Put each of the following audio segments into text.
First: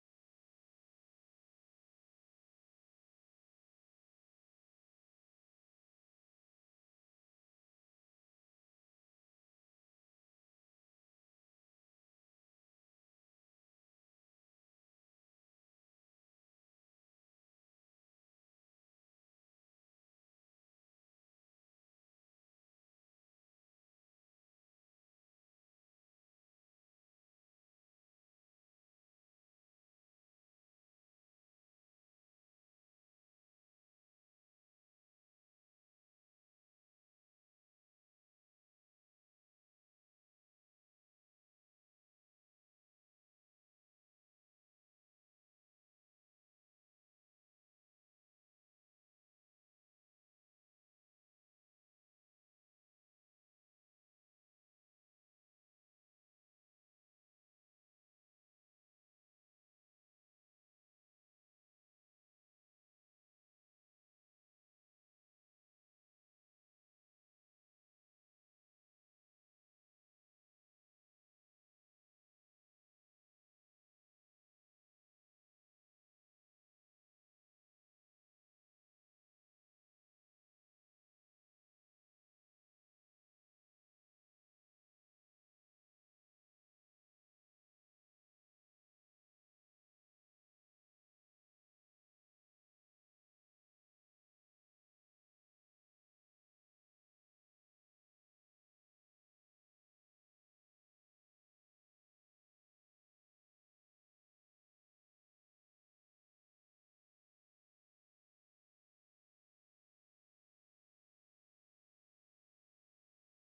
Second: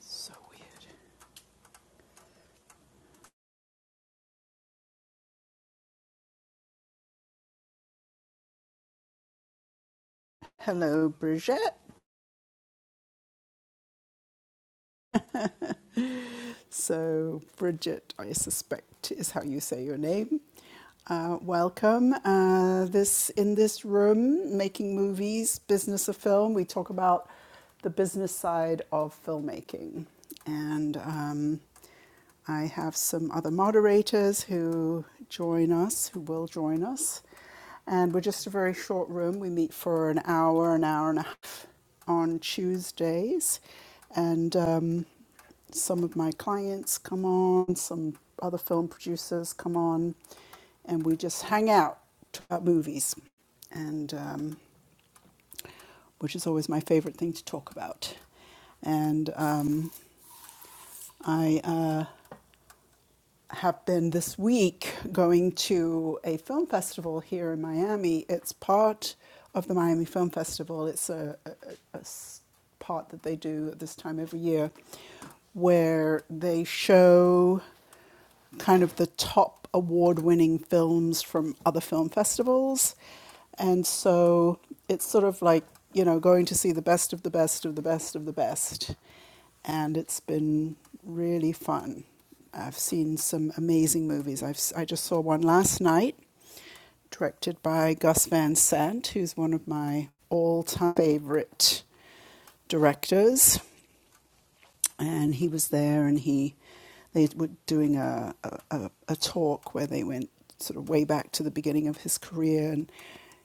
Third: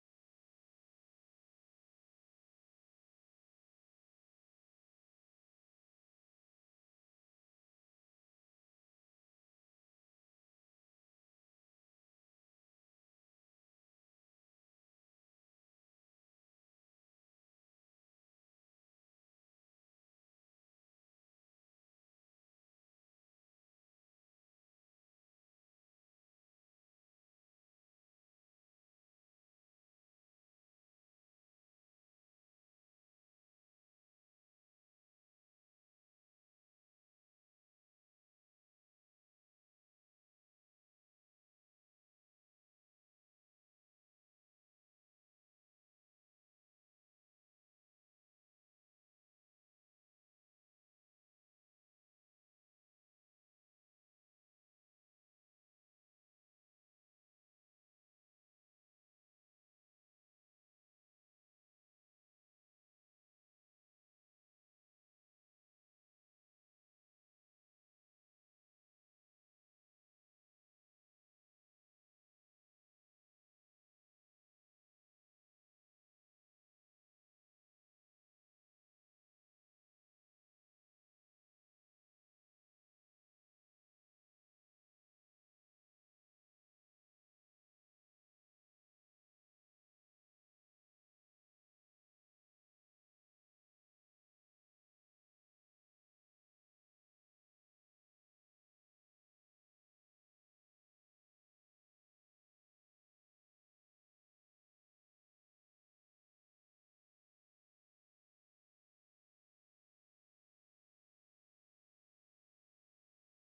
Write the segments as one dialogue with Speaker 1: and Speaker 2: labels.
Speaker 1: So weird. Hello, Bridget. So, Bridget, I suspect, is how you say your name. Uh, welcome. Uh, this in this room, making movies, business of film. We talk about the business side of filmmaking, and um, I have some other moderators who join us, who will join us, and we're just a very short room. We meet for an hour, an hour and a half on Tuesdays, and. Um, some of my clients come on, some other film producers come on, and we just hang out talk about movies, and um, which is always my favorite thing to talk about. And um, I uh, have been this week going to a film festival here in Miami. It's part of the Miami Film Festival. It's a a, a part that they do at this time every year where they show kind of the top award winning films from other film festivals. And so it's sort of like, you know, going to see the best of the best of the best of the best. And it's been really fun. I've seen some amazing movies. I've, s- i have I just saw one last night, directed by Gus Van Sant, who's one of my all time favorite directors, and he was there, and he they were doing a, a a a talk where they went sort of way back to the beginning of his career, and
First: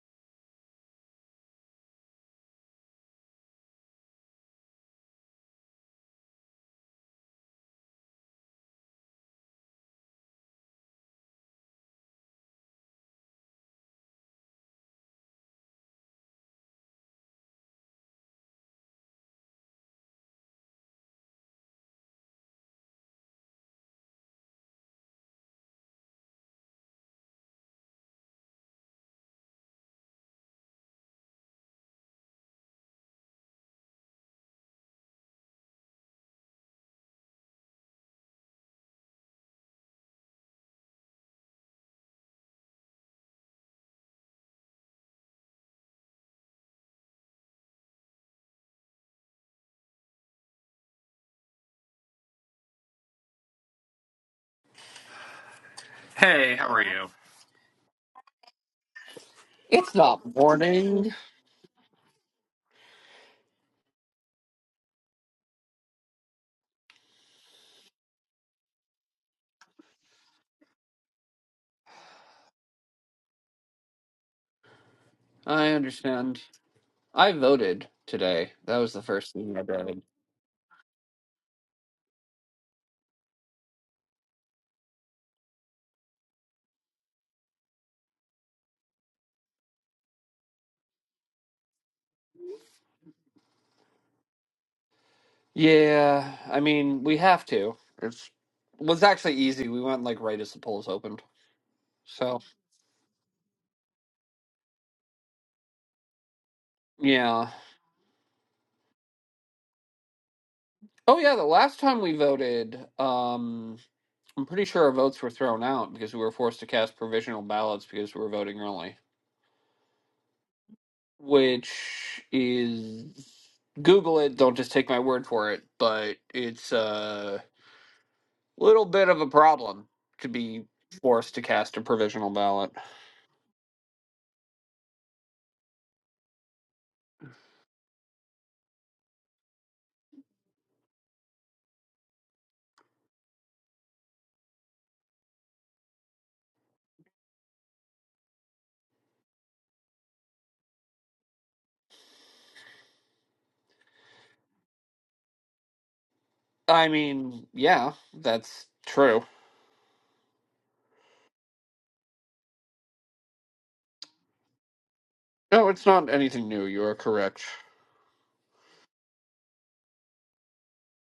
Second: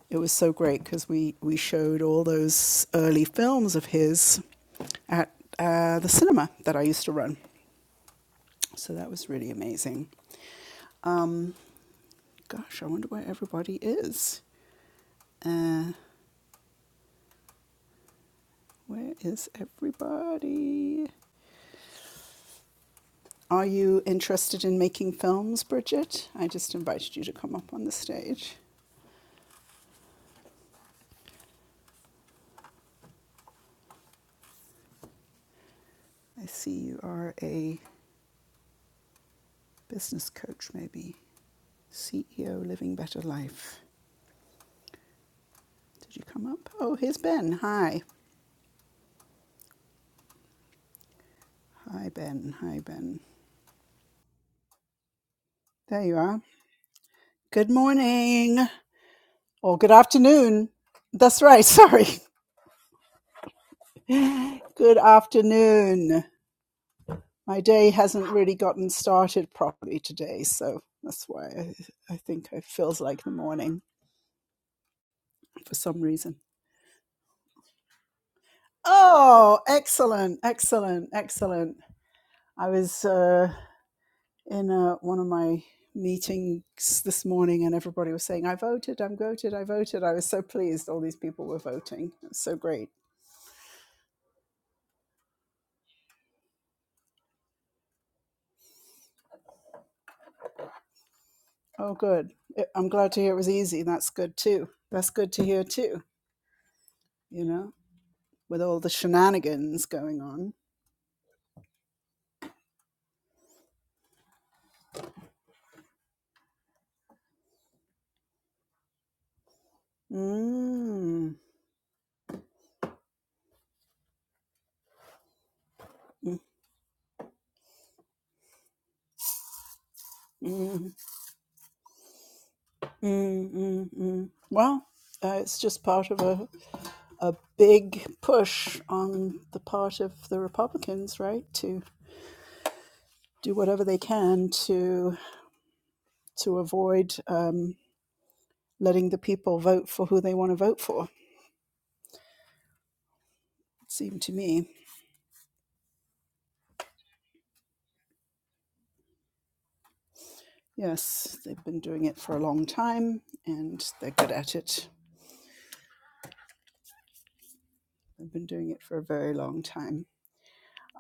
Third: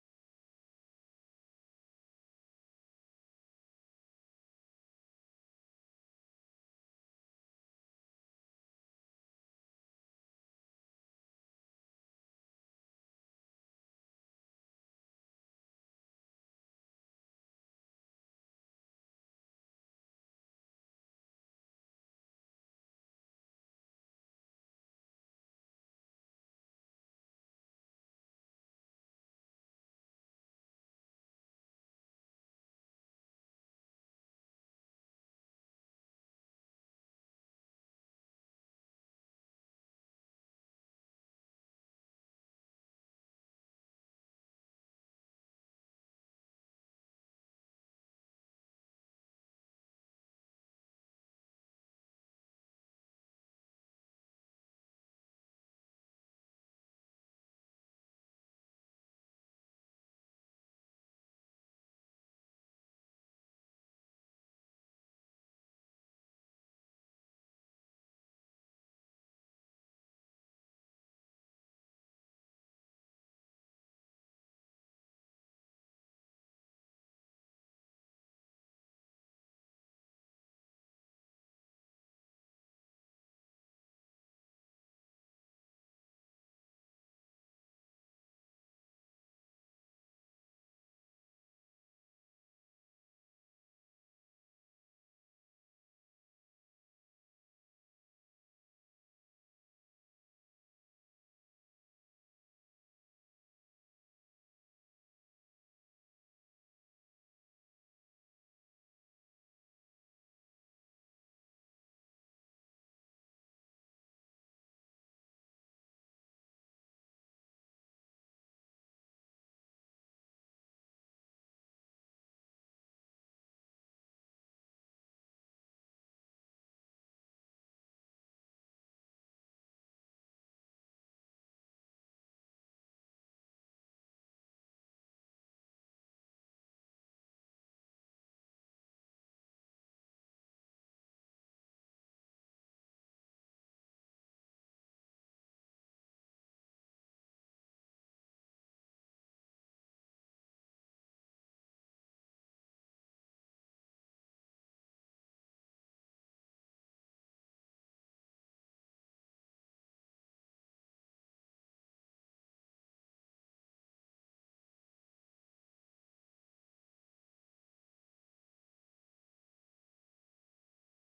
Speaker 1: it was so great because we we showed all those early films of his at uh, the cinema that I used to run, so that was really amazing. Gosh, I wonder where everybody is. Uh, where is everybody? Are you interested in making films, Bridget? I just invited you to come up on the stage. I see you are a business coach, maybe. CEO Living Better Life. Did you come up? Oh, here's Ben. Hi. Hi, Ben. Hi, Ben. There you are.
Speaker 2: Hey, how are you?
Speaker 1: Good morning. Or good
Speaker 2: It's not
Speaker 1: afternoon.
Speaker 2: morning.
Speaker 1: That's right. Sorry. Good afternoon. my day hasn't really gotten started properly today, so that's why I, I think it feels like the morning
Speaker 2: I
Speaker 1: for some reason.
Speaker 2: understand. I voted today. That was the first thing
Speaker 1: Oh,
Speaker 2: I did.
Speaker 1: excellent, excellent, excellent! I was uh, in uh, one of my meetings this morning, and everybody was saying, "I voted, i voted, I voted." I was so pleased; all these people were voting. It was so great.
Speaker 2: Yeah, I mean, we have to. It's was actually easy. We went like right as the polls opened.
Speaker 1: Oh, good.
Speaker 2: So,
Speaker 1: I- I'm glad to hear it was easy. That's good too. That's good to hear too. You
Speaker 2: yeah.
Speaker 1: know, with all the shenanigans going on.
Speaker 2: Oh yeah, the last time we voted, um I'm pretty sure our votes were thrown out because we were forced to cast provisional ballots because we were voting early,
Speaker 1: Mm.
Speaker 2: which is Google it, don't just take my word for it, but
Speaker 1: Mm,
Speaker 2: it's uh Little bit of a problem to be
Speaker 1: mm,
Speaker 2: forced to cast a provisional ballot.
Speaker 1: mm, mm, mm. Well, uh, it's just part of a, a big push on the part of the Republicans, right, to do whatever they can to to avoid um, letting the people vote for who they want to vote for. It seemed to me,
Speaker 2: I mean, yeah, that's true.
Speaker 1: yes, they've been doing it for a long time, and they're good at it.
Speaker 2: No, it's not anything new. You are correct.
Speaker 1: They've been doing it for a very long time.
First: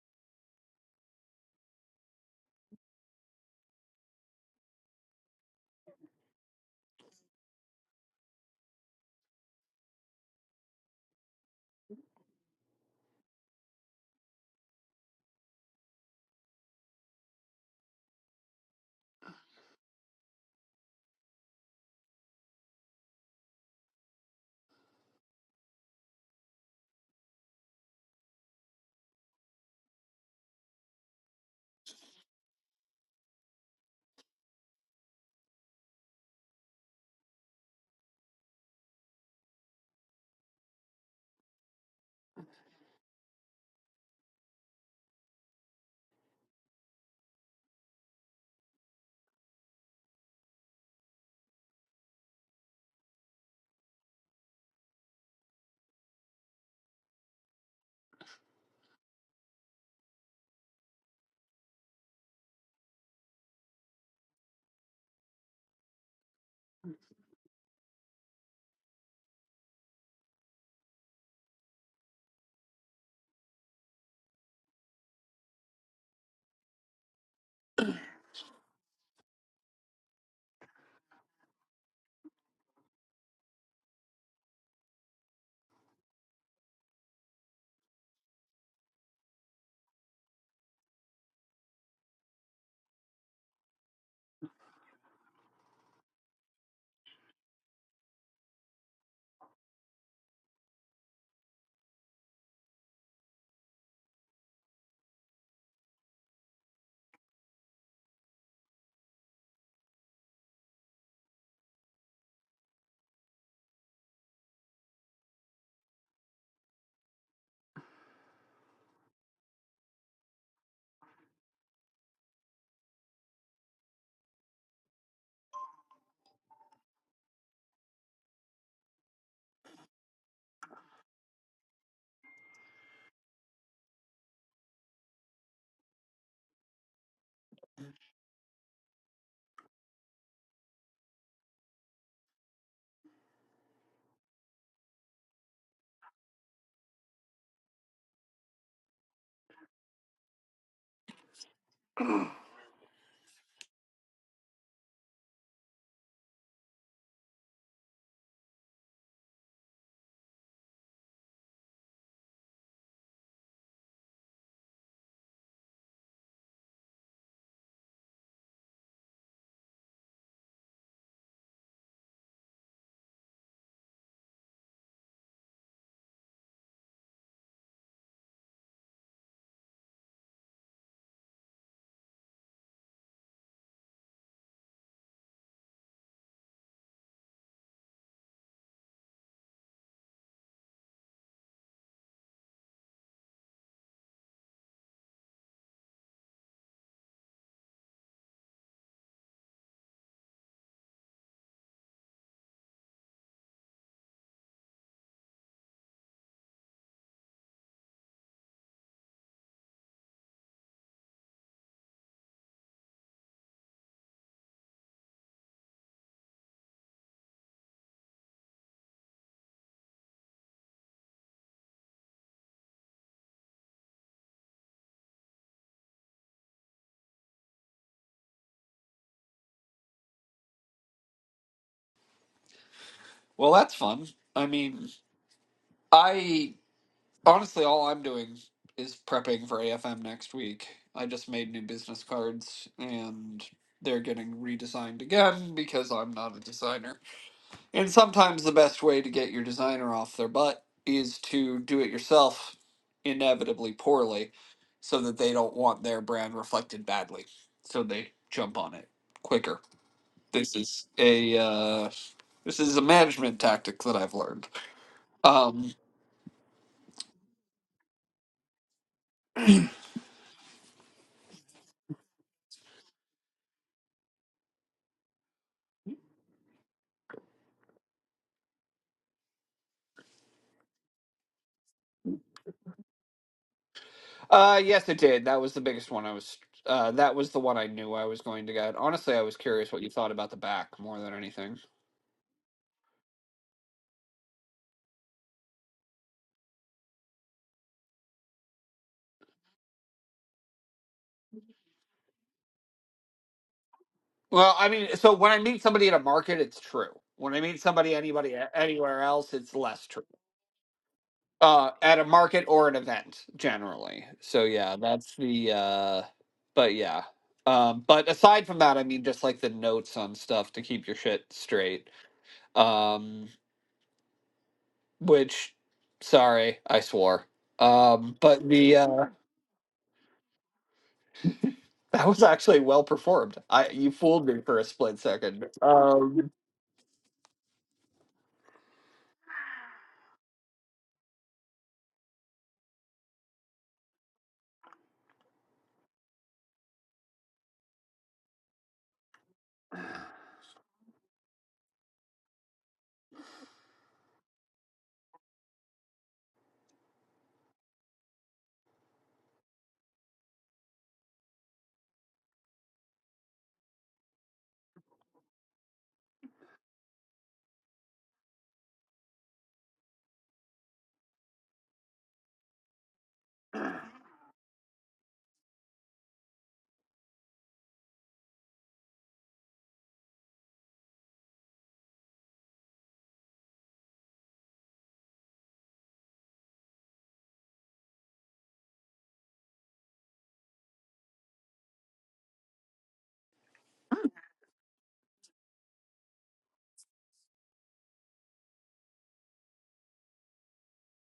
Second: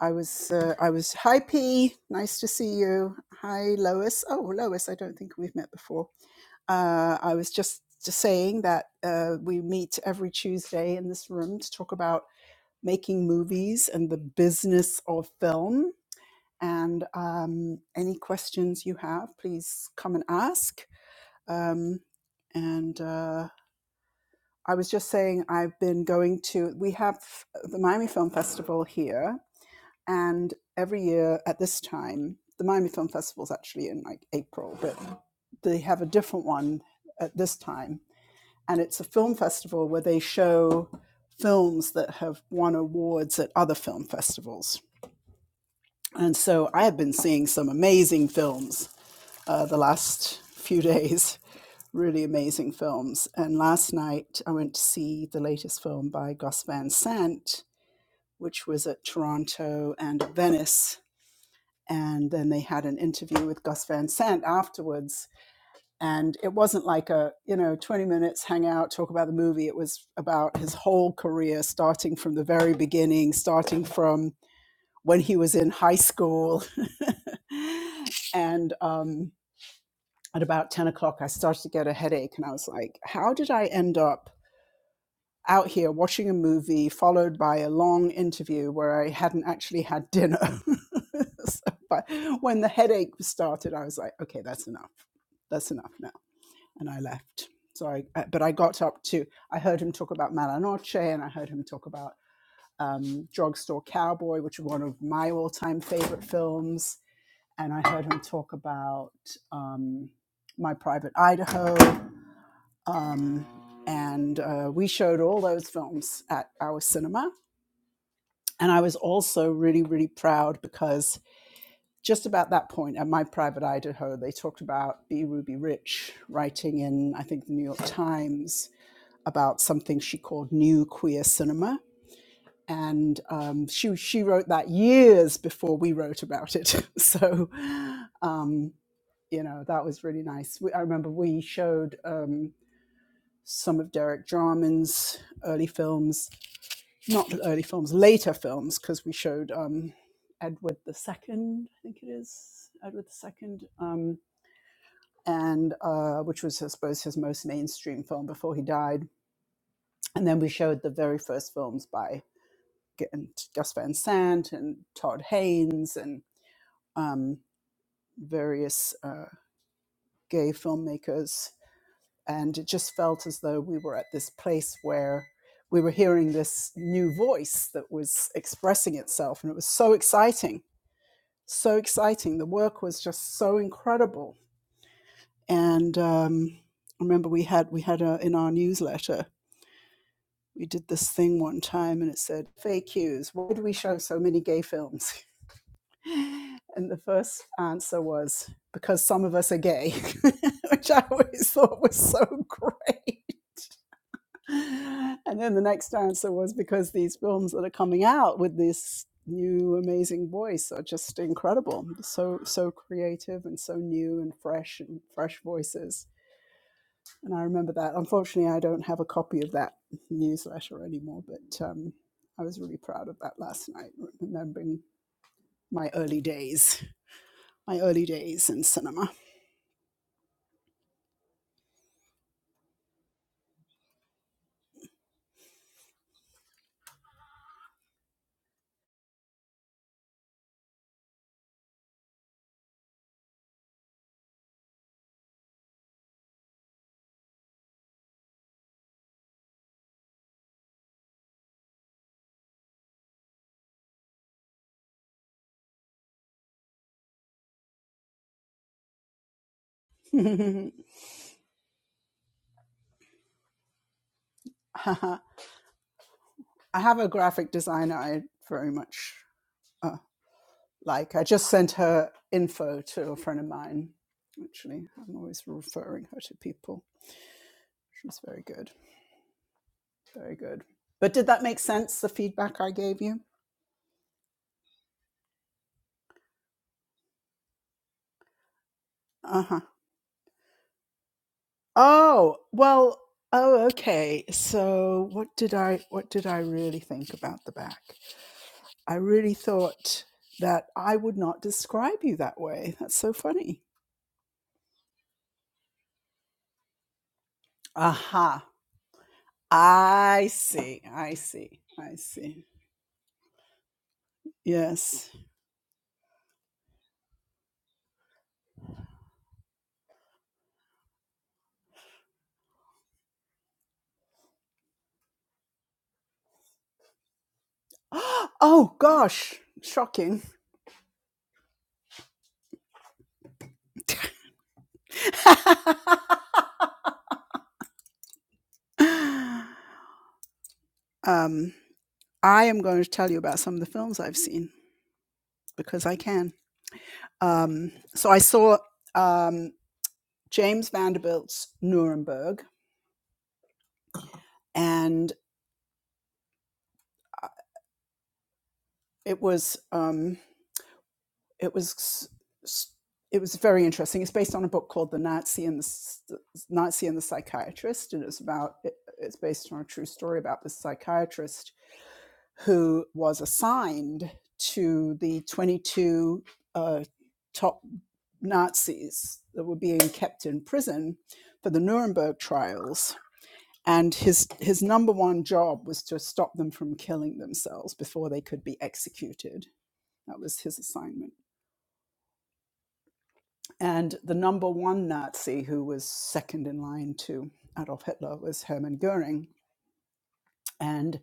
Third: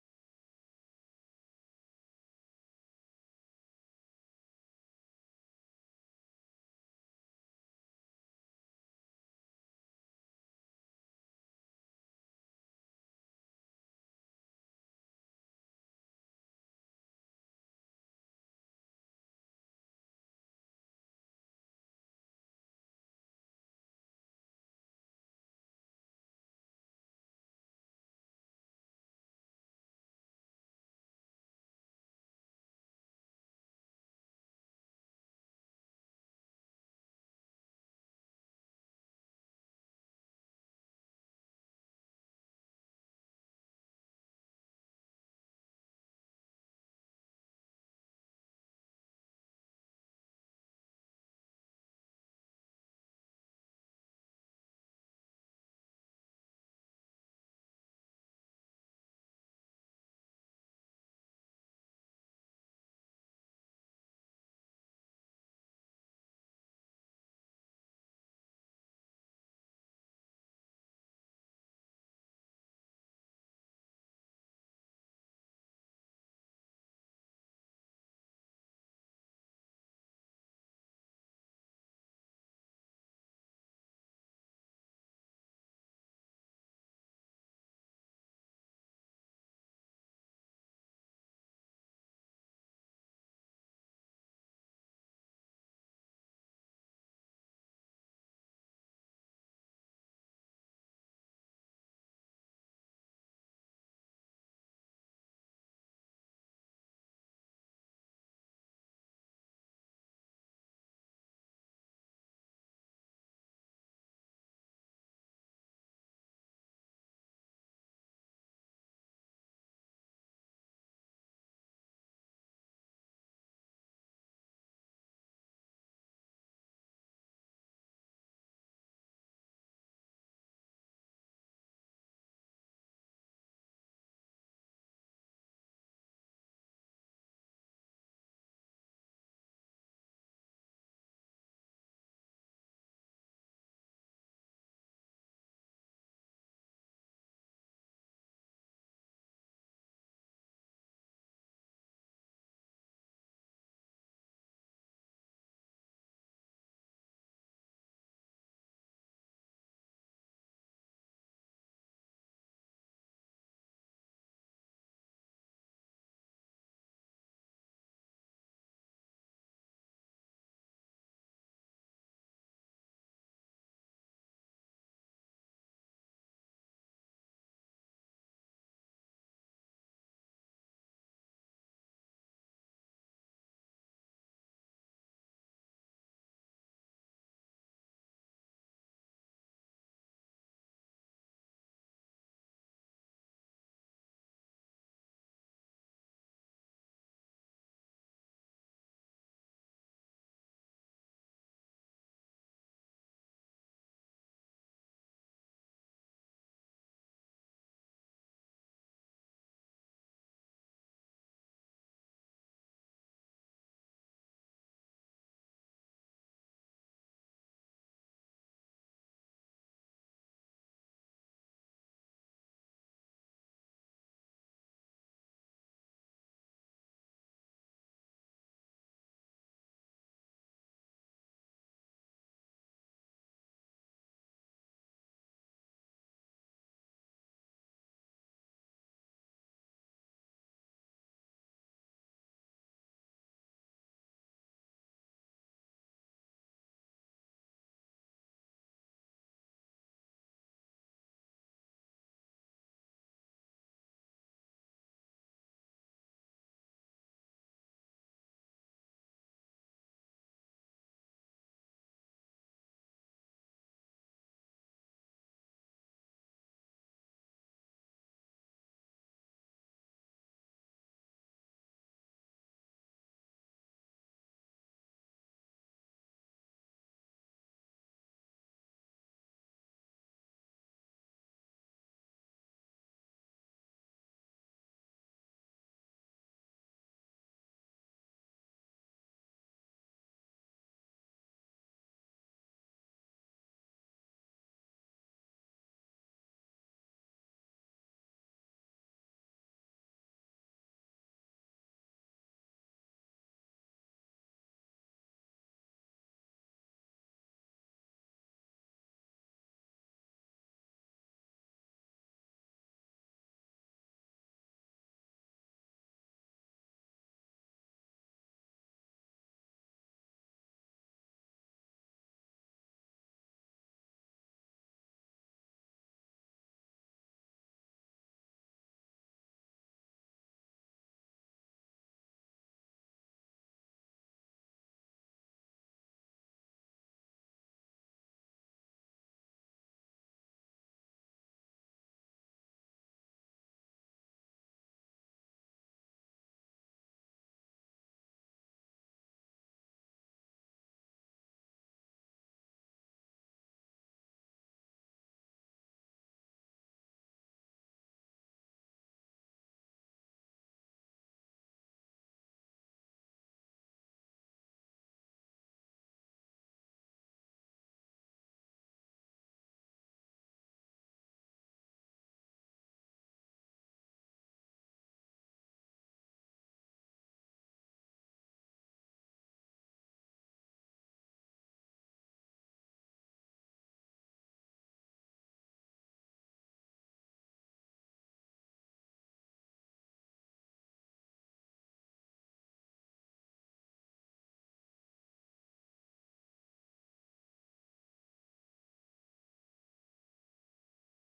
Speaker 1: I was uh, I was hi P, nice to see you. Hi Lois. Oh Lois, I don't think we've met before. Uh, I was just, just saying that uh, we meet every Tuesday in this room to talk about making movies and the business of film. And um, any questions you have, please come and ask. Um, and uh, I was just saying, I've been going to, we have the Miami Film Festival here, and every year at this time, the Miami Film Festival is actually in like April, but they have a different one at this time and it's a film festival where they show films that have won awards at other film festivals. And so I have been seeing some amazing films uh, the last few days, really amazing films. And last night I went to see the latest film by Gus Van Sant, which was at Toronto and Venice. And then they had an interview with Gus Van Sant afterwards and it wasn't like a you know 20 minutes hang out talk about the movie it was about his whole career starting from the very beginning starting from when he was in high school and um, at about 10 o'clock i started to get a headache and i was like how did i end up out here watching a movie followed by a long interview where i hadn't actually had dinner so, but when the headache started i was like okay that's enough that's enough now." and I left. So I, uh, but I got up to, I heard him talk about Malanoche and I heard him talk about um, Drugstore Cowboy, which is one of my all time favorite films. And I heard him talk about um, My Private Idaho. Um, and uh, we showed all those films at our cinema. And I was also really, really proud because just about that point at my private Idaho, they talked about B. Ruby Rich writing in, I think, the New York Times about something she called New Queer Cinema. And um, she, she wrote that years before we wrote about it. so, um, you know, that was really nice. We, I remember we showed um, some of Derek Jarman's early films, not early films, later films, because we showed um, Edward the Second, I think it is, Edward II, um, and uh, which was, I suppose, his most mainstream film before he died. And then we showed the very first films by and Gus Van Sant and Todd Haynes and um, various uh, gay filmmakers. And it just felt as though we were at this place where we were hearing this new voice that was expressing itself. And it was so exciting, so exciting. The work was just so incredible. And um, I remember we had, we had a, in our newsletter, we did this thing one time and it said, FAQs, why do we show so many gay films? And the first answer was because some of us are gay, which I always thought was so great. And then the next answer was because these films that are coming out with this new amazing voice are just incredible. So so creative and so new and fresh and fresh voices. And I remember that. Unfortunately, I don't have a copy of that newsletter anymore, but um, I was really proud of that last night, remembering my early days. my early days in cinema.
Speaker 2: Well, that's fun. I mean, I honestly, all I'm doing is prepping for AFM next week. I just made new business cards and they're getting redesigned again because I'm not a designer. And sometimes the best way to get your designer off their butt is to do it yourself inevitably poorly so that they don't want their brand reflected badly. So they jump on it quicker. This is a uh, this is a management tactic that I've learned.
Speaker 1: I
Speaker 2: Um,
Speaker 1: have a graphic designer I very much uh, like. I just sent her info to a friend of mine, actually. I'm always referring her to people. She's very good, very good. But did that make sense, the feedback I gave you?
Speaker 2: uh, yes, it did. That was the biggest one. I was uh, that was the one I knew I was going to get. Honestly, I was
Speaker 1: Uh huh.
Speaker 2: curious what you thought about the back more than anything.
Speaker 1: Oh, well, oh, okay. So what did I, what did I really think about the back? I really thought that I would not describe you that way. That's so funny
Speaker 2: Well, I mean, so when I meet somebody at a market, it's true. When I meet somebody anybody
Speaker 1: Aha.
Speaker 2: anywhere else, it's less true.
Speaker 1: I see. I see.
Speaker 2: Uh,
Speaker 1: I
Speaker 2: at a market
Speaker 1: see.
Speaker 2: or an event, generally. So yeah,
Speaker 1: Yes.
Speaker 2: that's the. Uh, but yeah, um, but aside from that, I mean, just like the notes on stuff to keep your shit straight. Um, which, sorry, I swore. Um, but
Speaker 1: Oh
Speaker 2: the uh,
Speaker 1: gosh. Shocking.
Speaker 2: that was actually well performed. I you fooled me for a split second. Um,
Speaker 1: um I am going to tell you about some of the films I've seen because I can. Um so I saw um James Vanderbilt's Nuremberg and uh, it was um. it was it was very interesting. It's based on a book called The Nazi and the Nazi and the Psychiatrist, and it's about it- it's based on a true story about this psychiatrist who was assigned to the 22 uh, top Nazis that were being kept in prison for the Nuremberg trials. And his his number one job was to stop them from killing themselves before they could be executed. That was his assignment And the number one Nazi who was second in line to Adolf Hitler was Hermann Goering. And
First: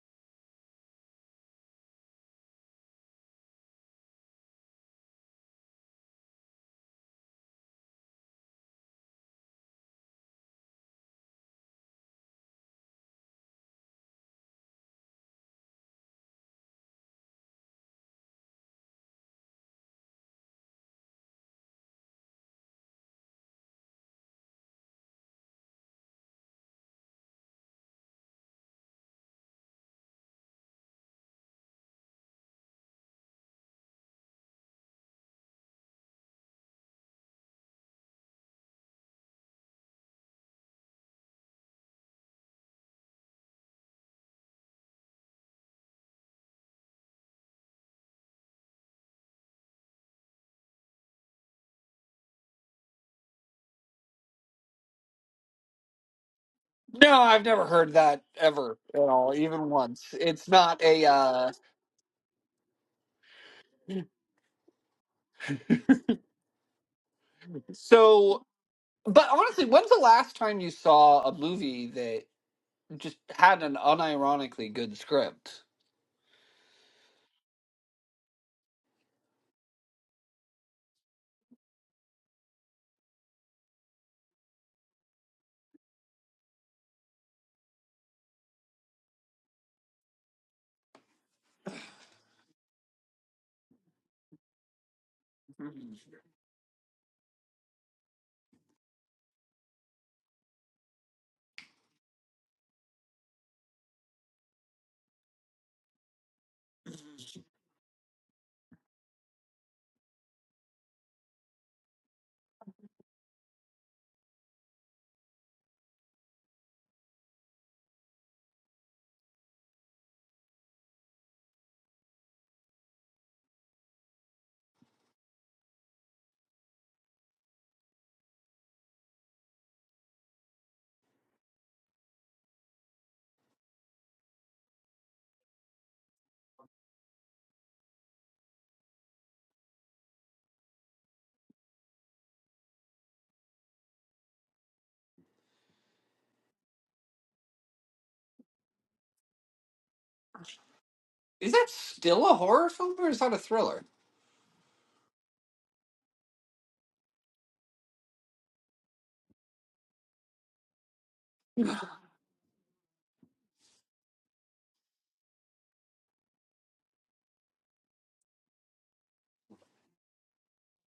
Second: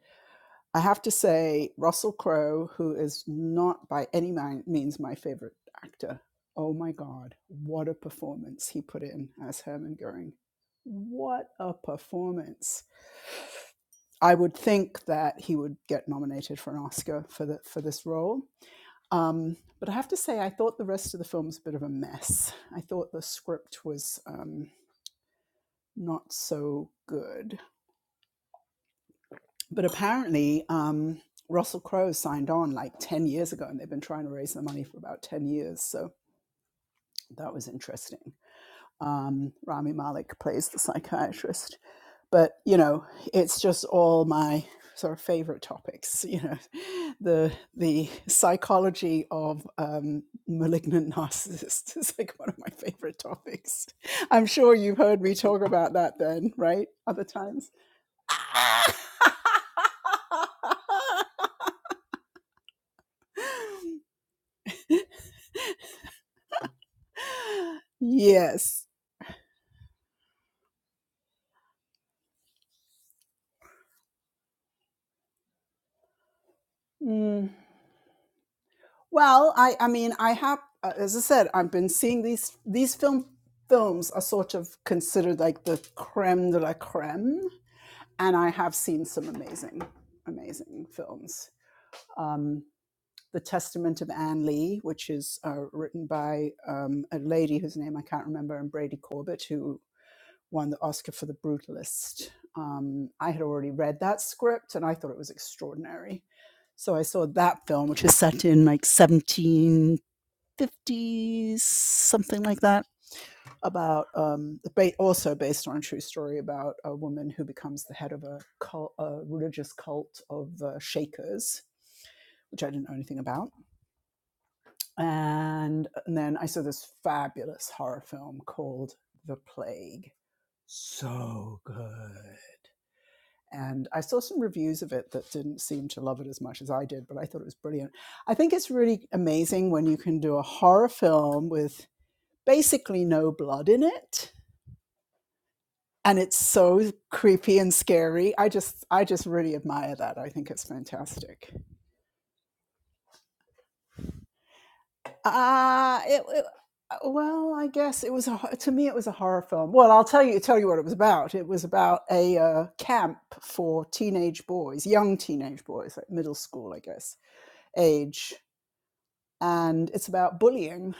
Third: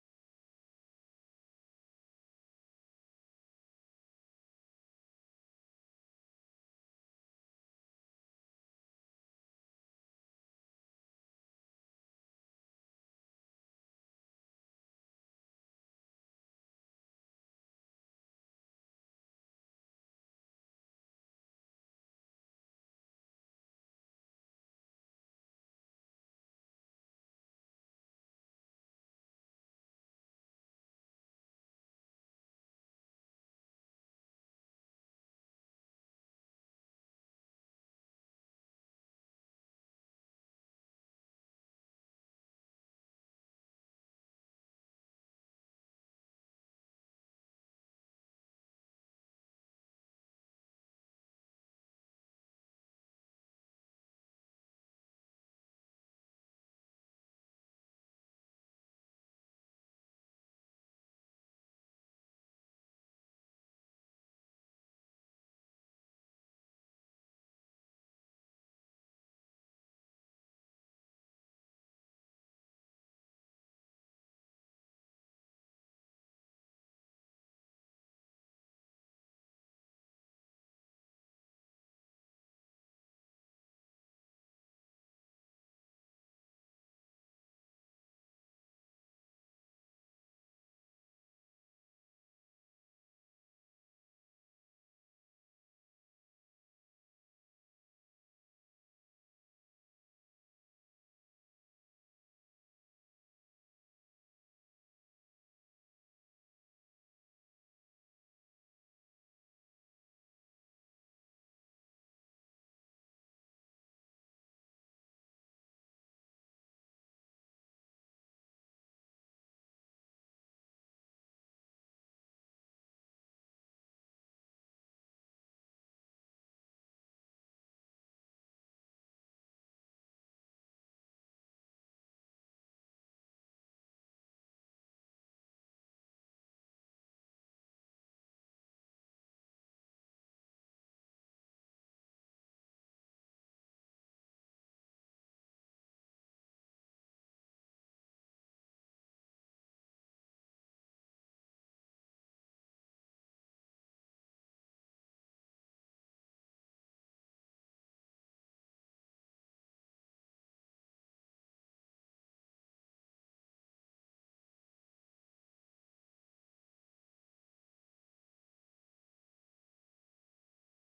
Speaker 1: I have to say, Russell Crowe, who is not by any means my favorite actor, oh my God, what a performance he put in as Hermann Goering. What a performance. I would think that he would get nominated for an Oscar for, the, for this role. Um, but I have to say, I thought the rest of the film was a bit of a mess. I thought the script was. Um, not so good. But apparently, um, Russell Crowe signed on like 10 years ago, and they've been trying to raise the money for about 10 years. So that was interesting. Um, Rami Malek plays the psychiatrist. But, you know, it's just all my sort of favorite topics, you know, the the psychology of um, malignant narcissists is like one of my favorite topics. I'm sure you've heard me talk about that then, right?
Speaker 2: No,
Speaker 1: Other
Speaker 2: I've
Speaker 1: times.
Speaker 2: never heard that ever at all, even once. It's not a uh so
Speaker 1: yes.
Speaker 2: but honestly, when's the last time you saw a movie that just had an unironically good script?
Speaker 1: Mm. Well, I I mean I have uh, as I said I've been seeing these these film films are sort of considered like the creme de la creme, and I have seen some amazing amazing films. Um, the Testament of Anne Lee, which is uh,
Speaker 2: Mhm.
Speaker 1: written by um, a lady whose name I can't remember, and Brady Corbett, who won the Oscar for The Brutalist. Um, I had already read that script and I thought it was extraordinary. So I saw that film, which is set in like 1750s, something like that, about um, also based on a true story about a woman who becomes the head of a, cult, a religious cult of uh, Shakers, which I didn't know anything about. And, and then I saw this fabulous horror film called The Plague. So good And I saw some reviews of it that didn't seem to love it as much as I did, but I thought it was brilliant. I think it's really amazing when you can do a horror film with basically no blood in it and it's so creepy and scary. I just I just really admire that. I think it's fantastic.
Speaker 2: Is that still a horror film or is that a thriller?
Speaker 1: Uh it, it- well, I guess it was a, to me it was a horror film. Well, I'll tell you tell you what it was about. It was about a uh, camp for teenage boys, young teenage boys, like middle school, I guess, age and it's about bullying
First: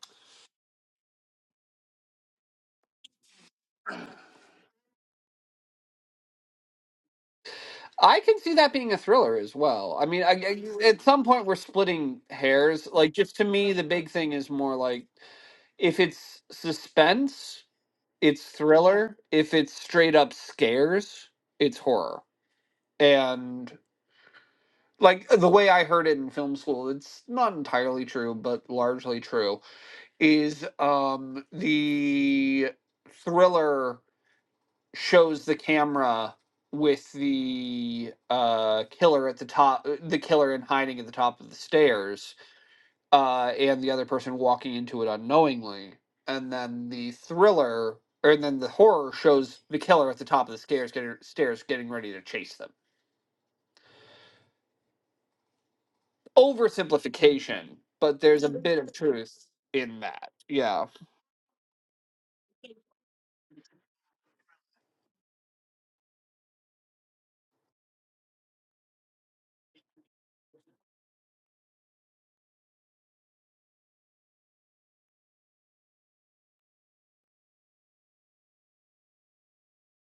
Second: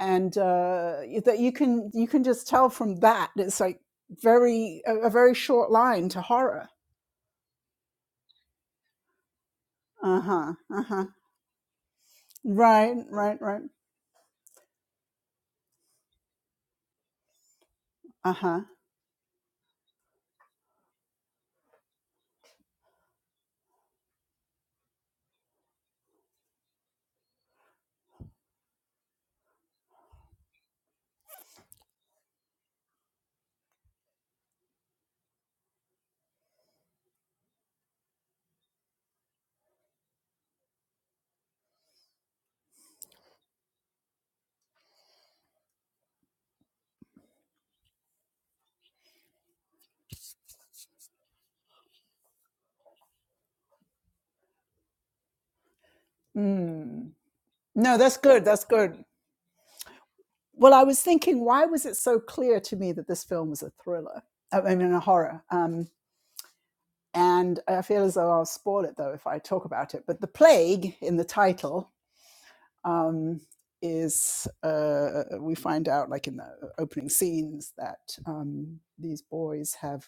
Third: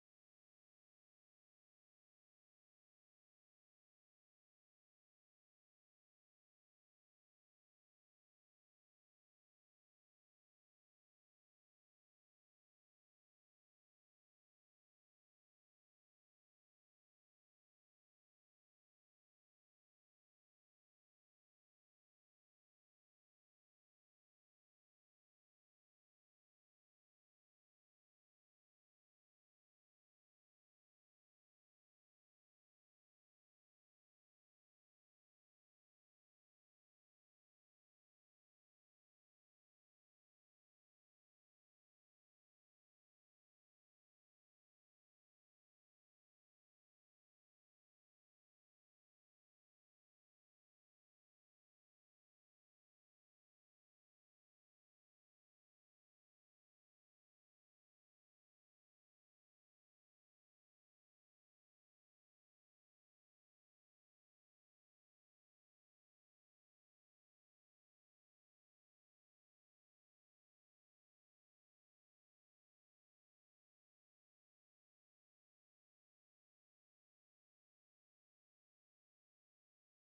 Speaker 1: and uh, that you can you can just tell from that it's like very a, a very short line to horror
Speaker 2: I can see that being a thriller as well. I mean, I,
Speaker 1: uh-huh
Speaker 2: I- at
Speaker 1: uh-huh
Speaker 2: some point we're splitting hairs.
Speaker 1: right
Speaker 2: Like, just
Speaker 1: right
Speaker 2: to
Speaker 1: right
Speaker 2: me, the big thing is more like if it's suspense, it's
Speaker 1: uh-huh
Speaker 2: thriller. If it's straight up scares, it's horror. and like the way I heard it in film school, it's not entirely true, but largely true, is um the thriller shows the camera with the uh killer at the top uh, the killer in hiding at the top of the stairs uh and the other person walking into it unknowingly and then the thriller or and then the horror shows the killer at the top of the stairs getting stairs getting ready to chase them
Speaker 1: mm.
Speaker 2: oversimplification,
Speaker 1: no that's
Speaker 2: but there's
Speaker 1: good
Speaker 2: a
Speaker 1: that's
Speaker 2: bit of
Speaker 1: good
Speaker 2: truth in that.
Speaker 1: well i
Speaker 2: Yeah.
Speaker 1: was thinking why was it so clear to me that this film was a thriller i I mean a horror um and i feel as though i'll spoil it though if i talk about it but the plague in the title um, is uh, we find out, like in the opening scenes, that um, these boys have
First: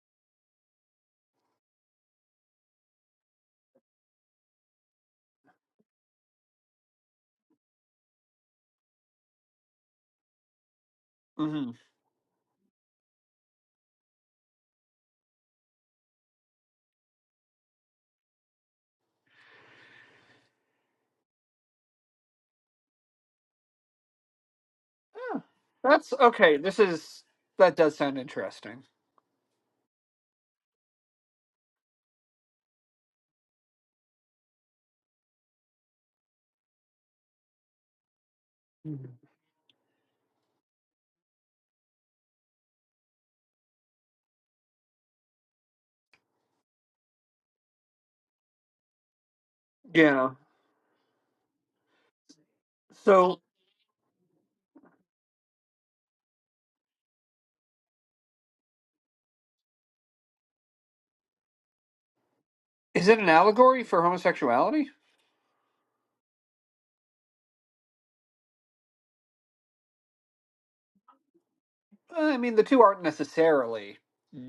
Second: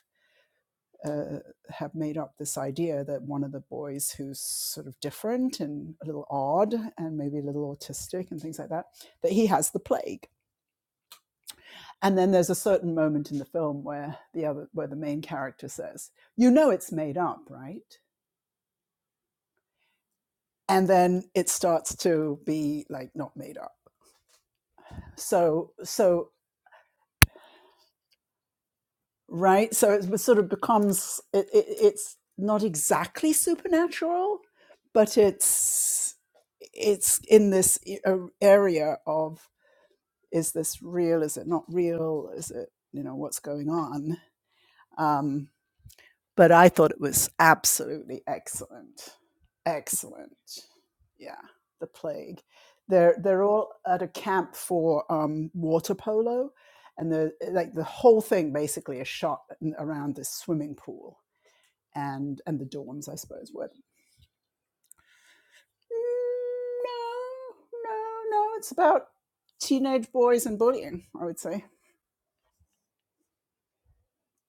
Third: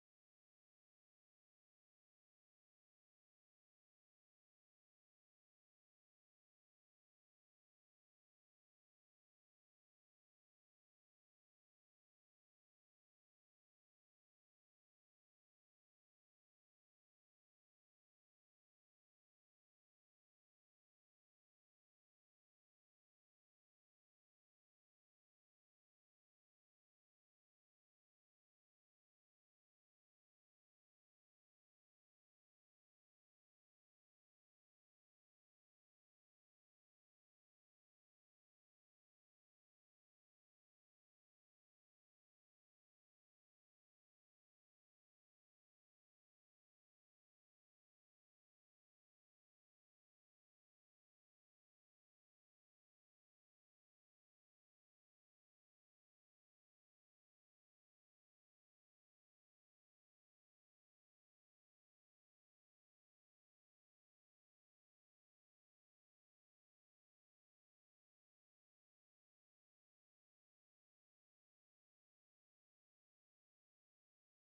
Speaker 1: uh, have made up this idea that one of the boys who's sort of different and a little odd and maybe a little autistic and things like that, that he has the plague.
Speaker 2: hmm
Speaker 1: And then there's a certain moment in the film where the other, where the main character says, "You know, it's made up, right?" And then it starts to be like not made up. So,
Speaker 2: That's
Speaker 1: so
Speaker 2: okay. This is that does sound interesting.
Speaker 1: right? So it sort of becomes it, it, it's not exactly supernatural, but it's it's in this e- area of is this real? Is it not real? Is it you know what's going on? Um, but I thought it was absolutely excellent.
Speaker 2: Yeah.
Speaker 1: Excellent. Yeah, the plague. They're
Speaker 2: So,
Speaker 1: they're all at a camp for um, water polo, and the like the whole thing basically is shot around this swimming pool and and the
Speaker 2: is
Speaker 1: dorms, I
Speaker 2: it an
Speaker 1: suppose. Were
Speaker 2: allegory for homosexuality?
Speaker 1: "Mm, no, no, no. It's about teenage boys and bullying. I would say
Speaker 2: Uh, I mean, the two aren't necessarily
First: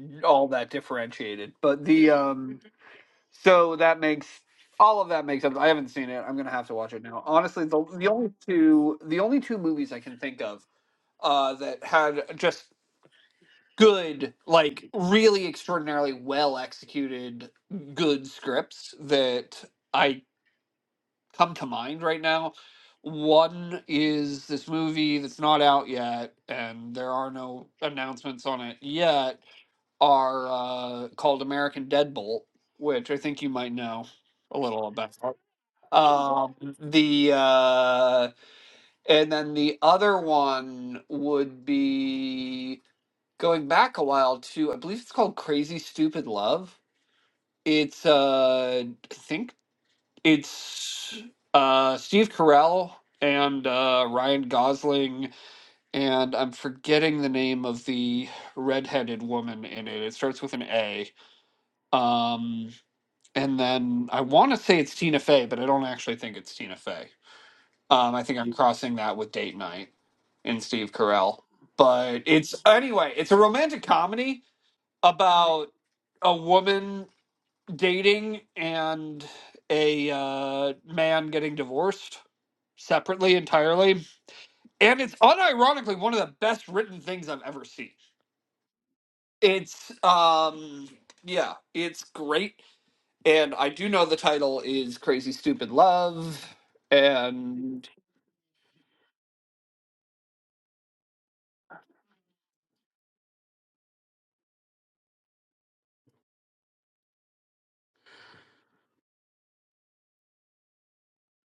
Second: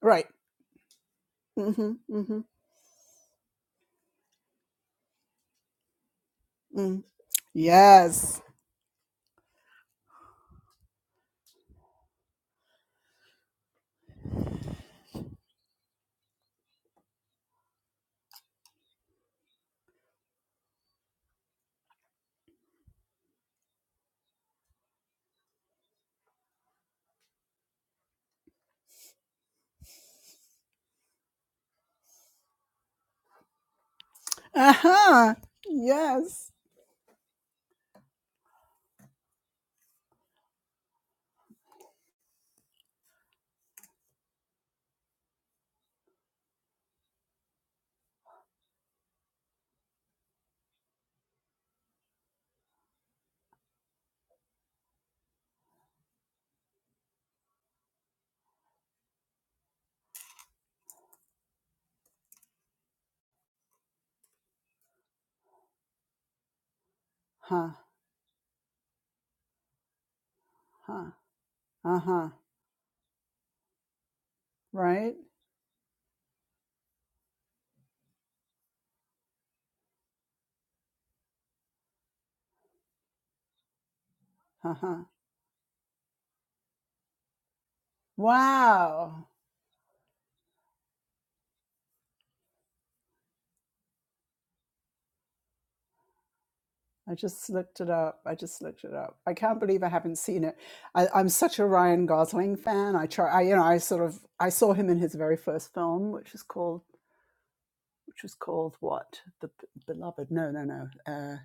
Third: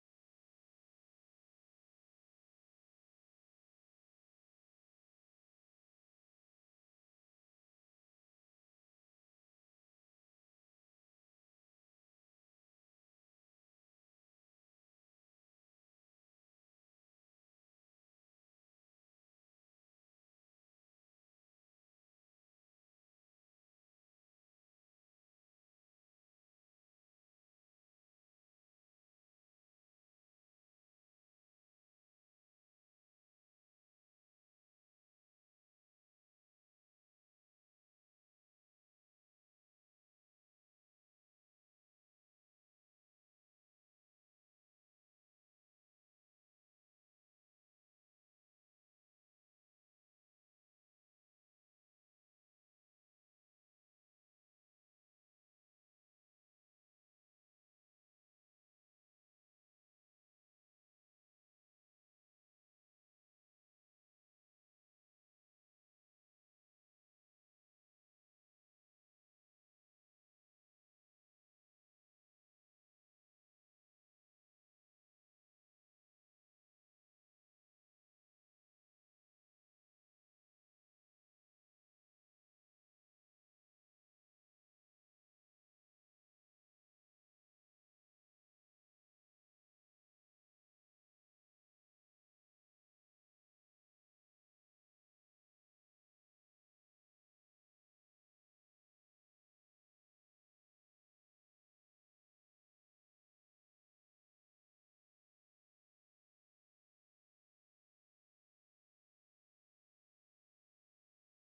Speaker 1: right.
Speaker 2: all that differentiated, but
Speaker 1: Mm-hmm.
Speaker 2: the
Speaker 1: Mm-hmm.
Speaker 2: um so that makes all of that makes up. I haven't seen it. I'm gonna have to watch it
Speaker 1: Mm.
Speaker 2: now. Honestly, the the only
Speaker 1: Yes.
Speaker 2: two the only two movies I can think of uh that had just good, like really extraordinarily well executed, good scripts that I come to mind right now. One is this movie that's not out yet, and there are no announcements on it yet, are uh, called American Deadbolt, which I think you might know a
Speaker 1: Uh
Speaker 2: little about.
Speaker 1: huh. Yes.
Speaker 2: Um, the uh, and then the other one would be going back a while to I believe it's called Crazy Stupid Love. It's uh I think it's uh Steve Carell and uh Ryan Gosling and I'm forgetting the name of the redheaded woman in it. It starts with an A. Um and then I want to say it's Tina Fey, but I don't actually think it's Tina Fey.
Speaker 1: Huh.
Speaker 2: Um I think I'm crossing that with Date Night and Steve
Speaker 1: Huh.
Speaker 2: Carell. But
Speaker 1: Uh-huh.
Speaker 2: it's anyway, it's a romantic comedy
Speaker 1: Right?
Speaker 2: about a woman dating and a uh, man getting divorced separately entirely
Speaker 1: Uh-huh.
Speaker 2: and it's unironically one of the best written things i've ever seen
Speaker 1: Wow.
Speaker 2: it's um yeah it's great and i do know the title is crazy stupid love
Speaker 1: I just looked
Speaker 2: and
Speaker 1: it up. I just looked it up. I can't believe I haven't seen it. I, I'm such a Ryan Gosling fan. I try I you know, I sort of I saw him in his very first film, which is called which was called what? The P- Beloved. No, no, no. Uh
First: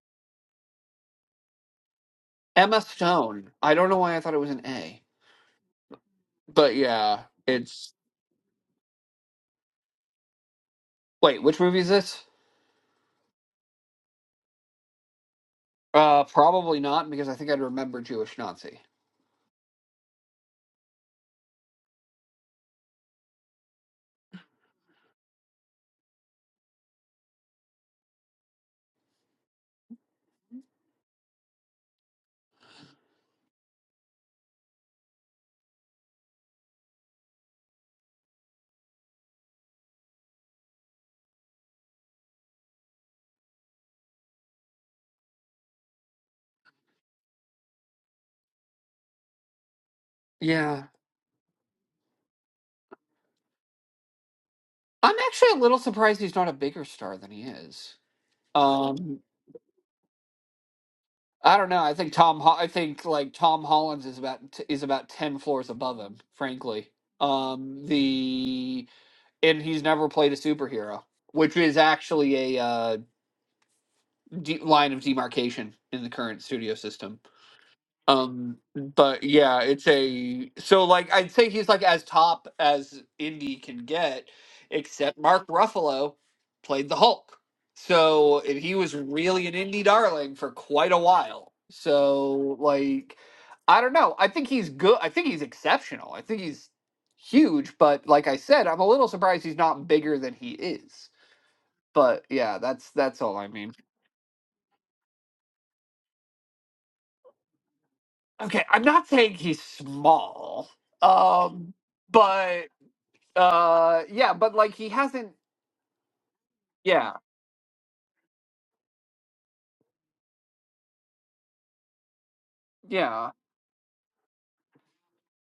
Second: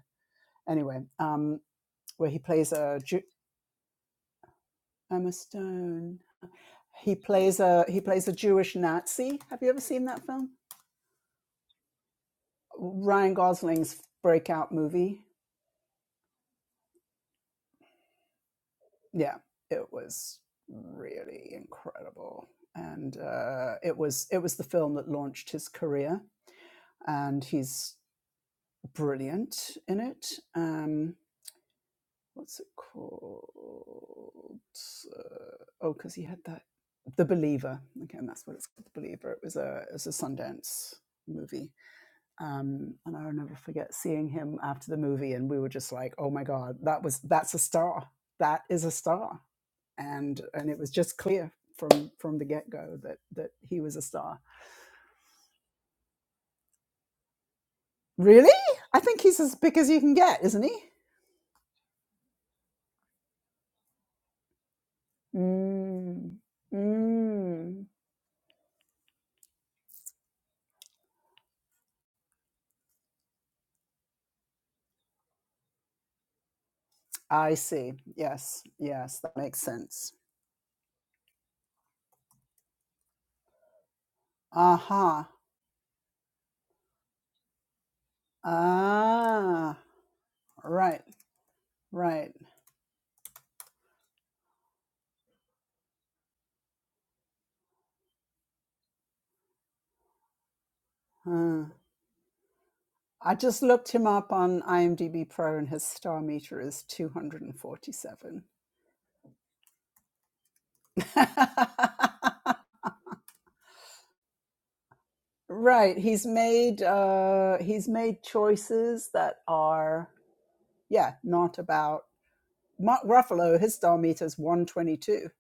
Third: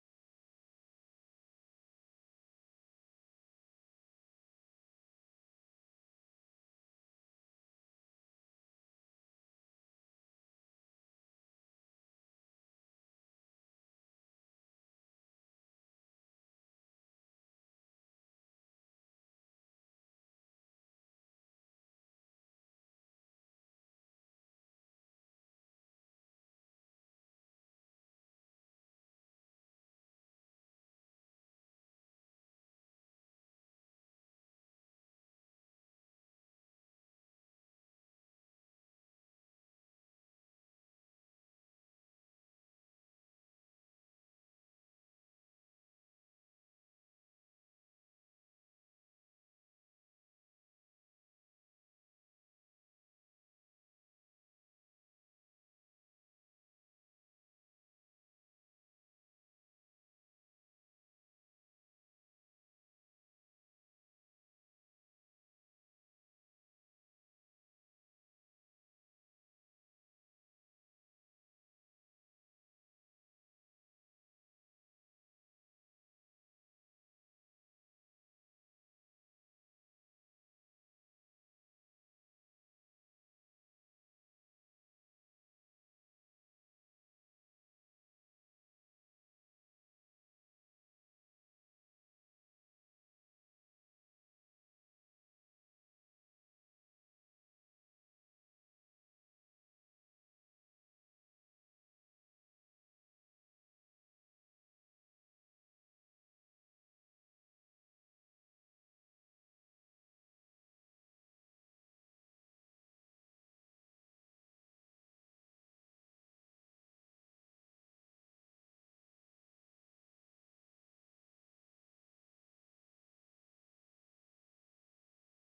Speaker 1: anyway, um where he plays
Speaker 2: emma
Speaker 1: a Ju-
Speaker 2: stone i don't know why i thought it was an a
Speaker 1: Emma Stone.
Speaker 2: but
Speaker 1: He
Speaker 2: yeah
Speaker 1: plays a
Speaker 2: it's
Speaker 1: he plays a Jewish Nazi. Have you ever seen that film?
Speaker 2: wait which movie is this
Speaker 1: Ryan Gosling's breakout movie.
Speaker 2: uh probably not because i think i'd remember jewish nazi
Speaker 1: yeah, it was really incredible, and uh, it was it was the film that launched his career, and he's brilliant in it. Um, what's it called? Uh, oh, because he had that The Believer. Again, that's what it's called, The Believer. It was a it was a Sundance movie, um, and I'll never forget seeing him after the movie, and we were just like, oh my god, that was that's a star. That is a star and and it
Speaker 2: yeah
Speaker 1: was just clear from from the get go that that he was a star.
Speaker 2: I'm actually a little surprised he's not a bigger star than he is.
Speaker 1: Really, I
Speaker 2: Um,
Speaker 1: think he's as big as you can get, isn't he?
Speaker 2: I don't know. I think Tom. Ho- I think like Tom Hollins is about t- is about ten floors above him.
Speaker 1: Mm,
Speaker 2: Frankly,
Speaker 1: mm.
Speaker 2: um, the and he's never played a superhero, which is actually a uh, de- line of demarcation in the current studio system.
Speaker 1: I see.
Speaker 2: Um,
Speaker 1: Yes, yes,
Speaker 2: but
Speaker 1: that makes
Speaker 2: yeah, it's
Speaker 1: sense.
Speaker 2: a so like I'd say he's like as top as Indy can get, except
Speaker 1: Aha.
Speaker 2: Mark Ruffalo played the Hulk. So and he was really an
Speaker 1: Ah.
Speaker 2: Indy darling for quite a
Speaker 1: Right.
Speaker 2: while.
Speaker 1: Right.
Speaker 2: So like I don't know. I think he's good. I think he's exceptional. I think he's huge, but like I said, I'm a little surprised he's not bigger than he is.
Speaker 1: Huh.
Speaker 2: But yeah, that's that's
Speaker 1: I
Speaker 2: all I
Speaker 1: just
Speaker 2: mean.
Speaker 1: looked him up on IMDb Pro, and his star meter is two hundred and forty-seven.
Speaker 2: Okay, I'm not saying he's small. Um but Uh, yeah, but like he hasn't.
Speaker 1: Right. He's made
Speaker 2: Yeah,
Speaker 1: uh he's made choices that are yeah, not about Mark
Speaker 2: yeah,
Speaker 1: Ruffalo, his star meter is 122.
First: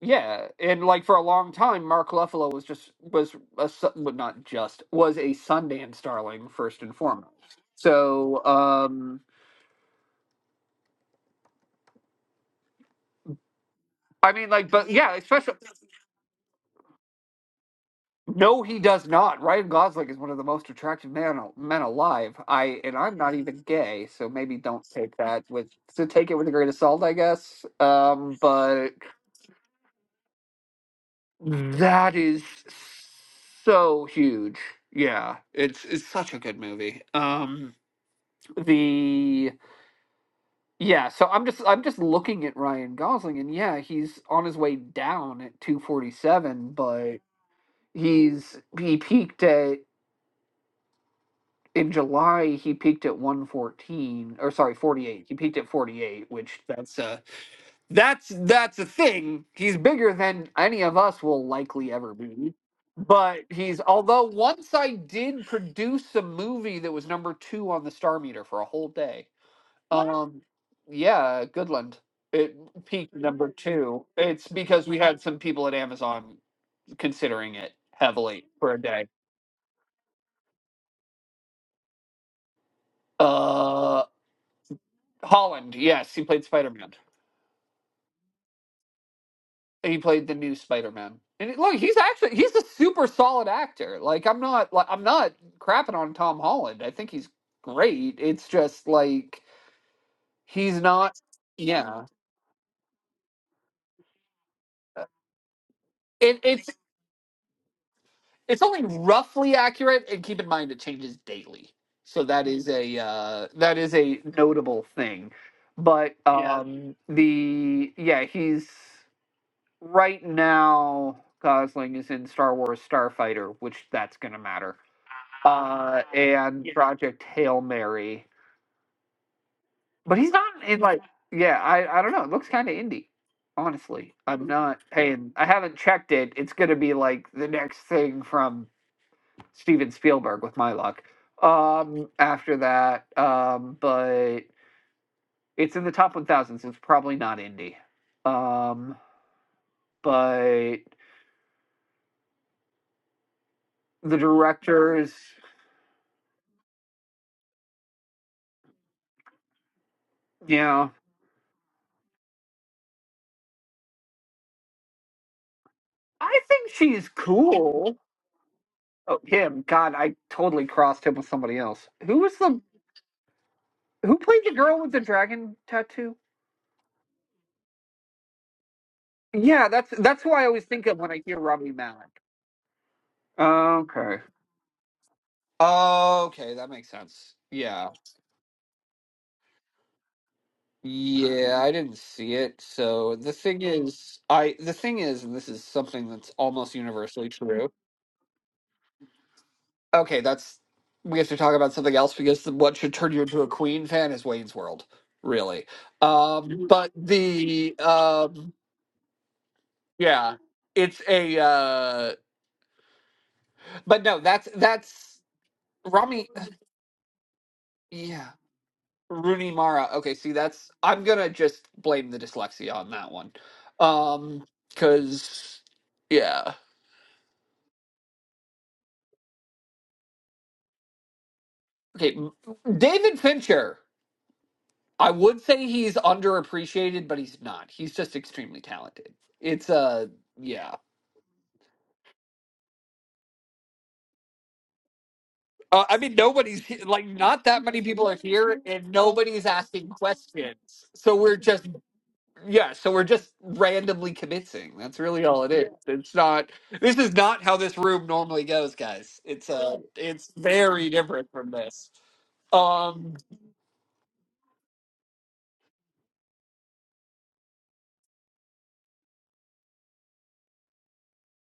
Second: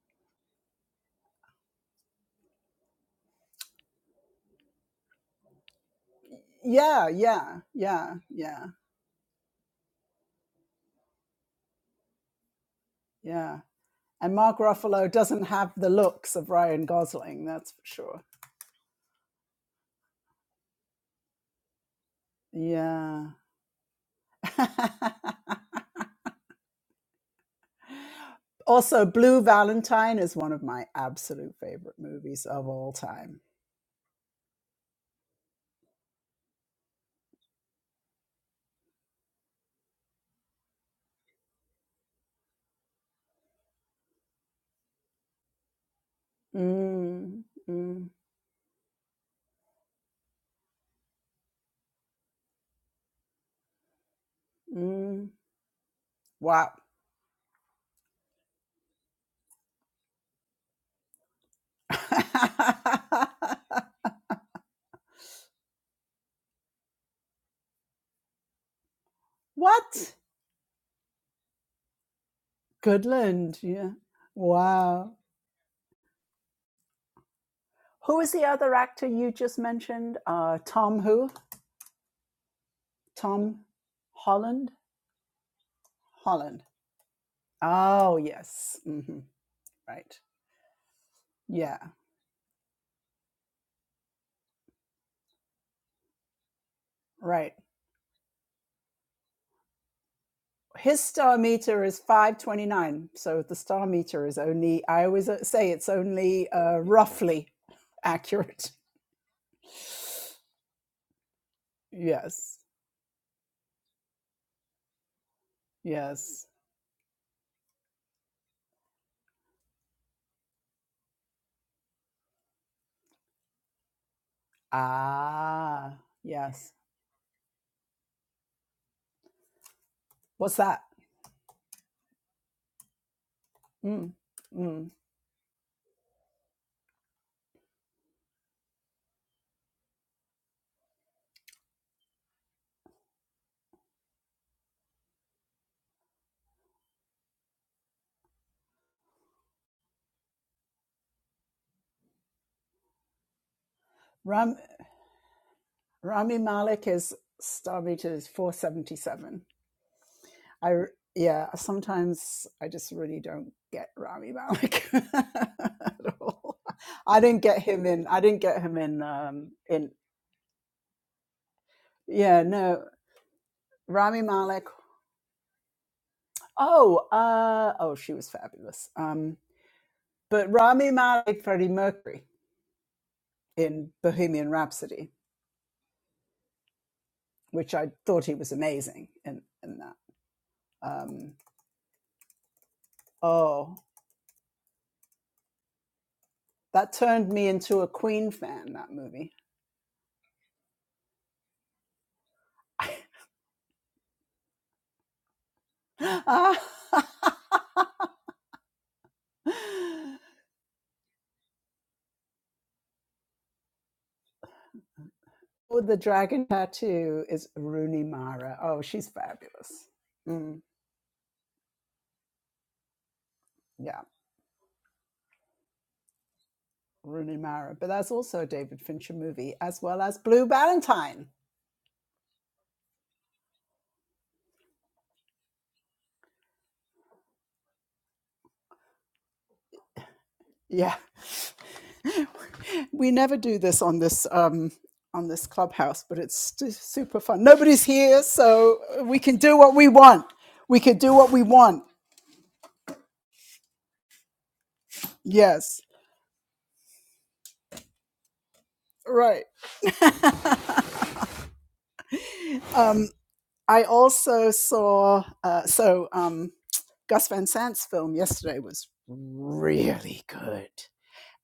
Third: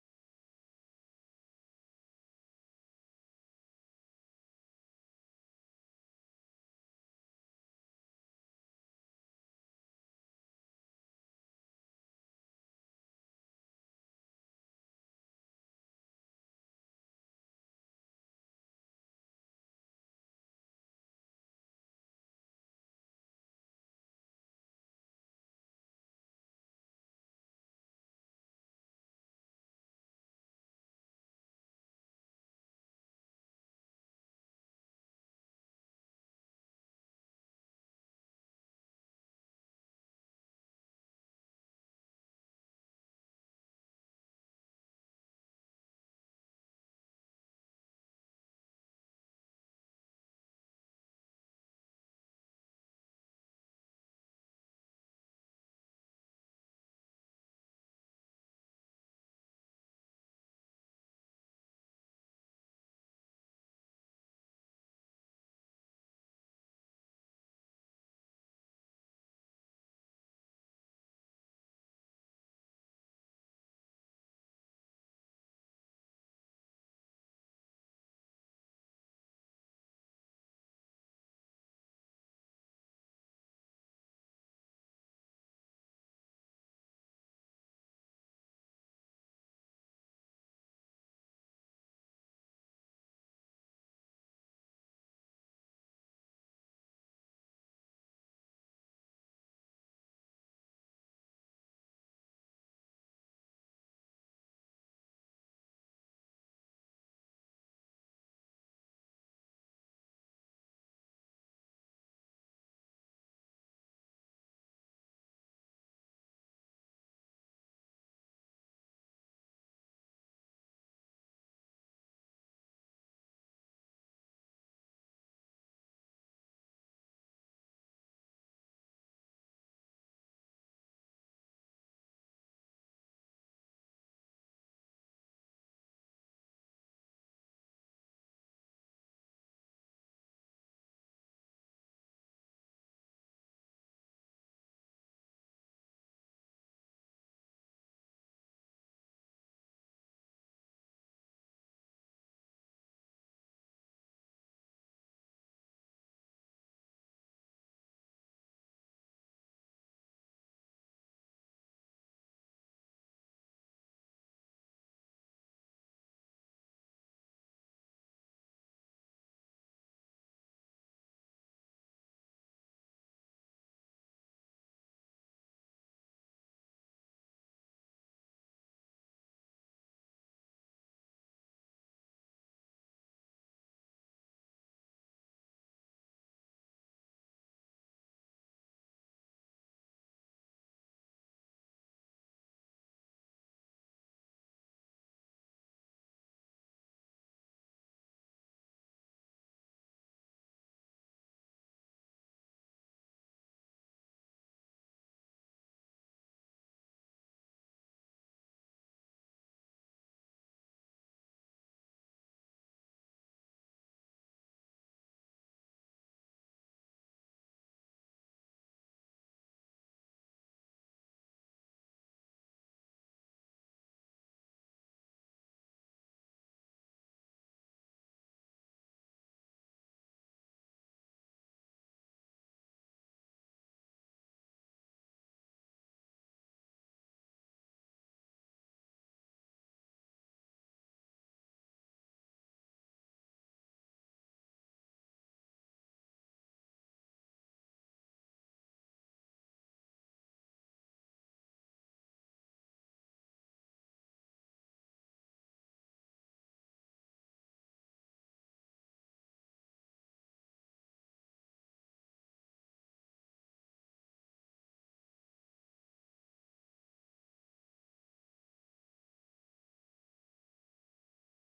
Speaker 2: yeah, and like for a long time, Mark Ruffalo was just was a Su- well, not just was a Sundance darling first and
Speaker 1: Yeah,
Speaker 2: foremost.
Speaker 1: yeah, yeah,
Speaker 2: So,
Speaker 1: yeah,
Speaker 2: um,
Speaker 1: yeah.
Speaker 2: I
Speaker 1: And
Speaker 2: mean,
Speaker 1: Mark
Speaker 2: like, but
Speaker 1: Ruffalo
Speaker 2: yeah,
Speaker 1: doesn't
Speaker 2: especially
Speaker 1: have the looks of Ryan Gosling, that's for sure.
Speaker 2: no, he does not. Ryan Gosling is one of the most attractive men men alive. I and I'm
Speaker 1: Yeah.
Speaker 2: not even gay, so maybe don't take that with so take it with a grain of salt, I guess. Um, but
Speaker 1: also, Blue Valentine is one of my absolute favorite
Speaker 2: That is
Speaker 1: movies of all time.
Speaker 2: so huge. Yeah, it's it's such a good movie. Um the yeah, so I'm just I'm just looking at Ryan Gosling and yeah, he's on his way down at 247, but
Speaker 1: Mm, mm,
Speaker 2: he's he peaked at in July he peaked at 114 or sorry, 48.
Speaker 1: mm.
Speaker 2: He peaked at 48, which
Speaker 1: Wow.
Speaker 2: that's a that's that's a thing. He's bigger than any of us will likely ever be. But he's although once I did produce a movie that was number two on the star meter for a whole day.
Speaker 1: What?
Speaker 2: Um yeah, Goodland. It peaked number
Speaker 1: Goodland, yeah.
Speaker 2: two. It's because we
Speaker 1: Wow.
Speaker 2: had some people at Amazon considering it
Speaker 1: Who is
Speaker 2: heavily
Speaker 1: the
Speaker 2: for
Speaker 1: other
Speaker 2: a day.
Speaker 1: actor you just mentioned? Uh, Tom who? Tom
Speaker 2: Uh
Speaker 1: Holland?
Speaker 2: Holland, yes, he played
Speaker 1: Holland.
Speaker 2: Spider Man.
Speaker 1: Oh, yes. hmm
Speaker 2: he
Speaker 1: Right.
Speaker 2: played the new Spider-Man. And look,
Speaker 1: Yeah,
Speaker 2: he's actually he's a super solid actor. Like I'm not like I'm not crapping on Tom Holland. I think he's
Speaker 1: right.
Speaker 2: great. It's just like he's
Speaker 1: His
Speaker 2: not
Speaker 1: star meter is
Speaker 2: yeah.
Speaker 1: 529. So the star meter is only,
Speaker 2: Uh,
Speaker 1: I always uh, say it's
Speaker 2: It
Speaker 1: only
Speaker 2: it's
Speaker 1: uh, roughly
Speaker 2: it's
Speaker 1: accurate.
Speaker 2: only roughly accurate and keep in mind it changes daily. So that
Speaker 1: Yes,
Speaker 2: is a uh that is a notable thing. But
Speaker 1: yes.
Speaker 2: Yeah. um the yeah, he's right now Gosling is in Star Wars Starfighter, which that's going to matter
Speaker 1: Ah,
Speaker 2: uh, and
Speaker 1: yes.
Speaker 2: Yeah. Project Hail Mary. But he's
Speaker 1: What's
Speaker 2: not in
Speaker 1: that?
Speaker 2: like yeah, I I don't know. It looks kind of indie.
Speaker 1: Mm,
Speaker 2: Honestly, I'm not
Speaker 1: mm.
Speaker 2: paying. I haven't checked it. It's gonna be like the next thing from Steven Spielberg with my luck. Um, after that, um, but it's in the top 1,000, so it's probably not indie. Um, but the
Speaker 1: Ram,
Speaker 2: directors,
Speaker 1: Rami Malek is Starbait is 477. I
Speaker 2: yeah,
Speaker 1: yeah, sometimes I just really don't get Rami Malek at
Speaker 2: I
Speaker 1: all.
Speaker 2: think she's
Speaker 1: I didn't get him
Speaker 2: cool.
Speaker 1: in I didn't get him in
Speaker 2: Oh,
Speaker 1: um
Speaker 2: him.
Speaker 1: in
Speaker 2: God, I totally crossed him with somebody else. Who was
Speaker 1: yeah,
Speaker 2: the
Speaker 1: no.
Speaker 2: who
Speaker 1: Rami
Speaker 2: played the
Speaker 1: Malek.
Speaker 2: girl with the dragon tattoo?
Speaker 1: Oh, uh oh, she was fabulous. Um
Speaker 2: Yeah, that's that's who I
Speaker 1: but
Speaker 2: always think
Speaker 1: Rami
Speaker 2: of when I hear
Speaker 1: Malek Freddie
Speaker 2: Rami Malek.
Speaker 1: Mercury in
Speaker 2: Okay.
Speaker 1: Bohemian Rhapsody,
Speaker 2: Okay, that makes sense.
Speaker 1: which
Speaker 2: Yeah.
Speaker 1: I thought he was amazing in in that. Um
Speaker 2: Yeah, I didn't see it. So the thing
Speaker 1: oh,
Speaker 2: is I the thing is, and this is something that's almost
Speaker 1: that
Speaker 2: universally
Speaker 1: turned me
Speaker 2: true.
Speaker 1: into a Queen fan that movie
Speaker 2: Okay, that's we have to talk about something else because the, what should turn you into a Queen fan is Wayne's World, really.
Speaker 1: uh,
Speaker 2: Um, but the um Yeah. It's a uh but no, that's that's
Speaker 1: With the
Speaker 2: Rami
Speaker 1: dragon tattoo is Rooney
Speaker 2: yeah.
Speaker 1: Mara. Oh, she's
Speaker 2: Rooney Mara.
Speaker 1: fabulous.
Speaker 2: Okay, see
Speaker 1: Mm,
Speaker 2: that's I'm gonna just blame the dyslexia on that one.
Speaker 1: yeah,
Speaker 2: Um cuz yeah.
Speaker 1: Rooney Mara. But that's also a David Fincher movie, as well as Blue Valentine.
Speaker 2: Okay, m- David Fincher. I would say he's underappreciated, but he's not. He's just extremely talented. It's uh yeah.
Speaker 1: Yeah. we never do this on this um, on this
Speaker 2: Uh, I
Speaker 1: clubhouse,
Speaker 2: mean,
Speaker 1: but it's
Speaker 2: nobody's like
Speaker 1: super fun.
Speaker 2: not that many
Speaker 1: Nobody's
Speaker 2: people are
Speaker 1: here,
Speaker 2: here,
Speaker 1: so
Speaker 2: and
Speaker 1: we can
Speaker 2: nobody's
Speaker 1: do what we
Speaker 2: asking
Speaker 1: want.
Speaker 2: questions.
Speaker 1: We can do
Speaker 2: So
Speaker 1: what
Speaker 2: we're
Speaker 1: we
Speaker 2: just
Speaker 1: want.
Speaker 2: Yeah, so we're just randomly convincing. That's really all it is.
Speaker 1: Yes.
Speaker 2: It's not this is not how this room normally goes, guys.
Speaker 1: Right.
Speaker 2: It's uh it's very different from this.
Speaker 1: Um,
Speaker 2: Um
Speaker 1: I also saw uh, so um, Gus Van Sant's film yesterday was really good,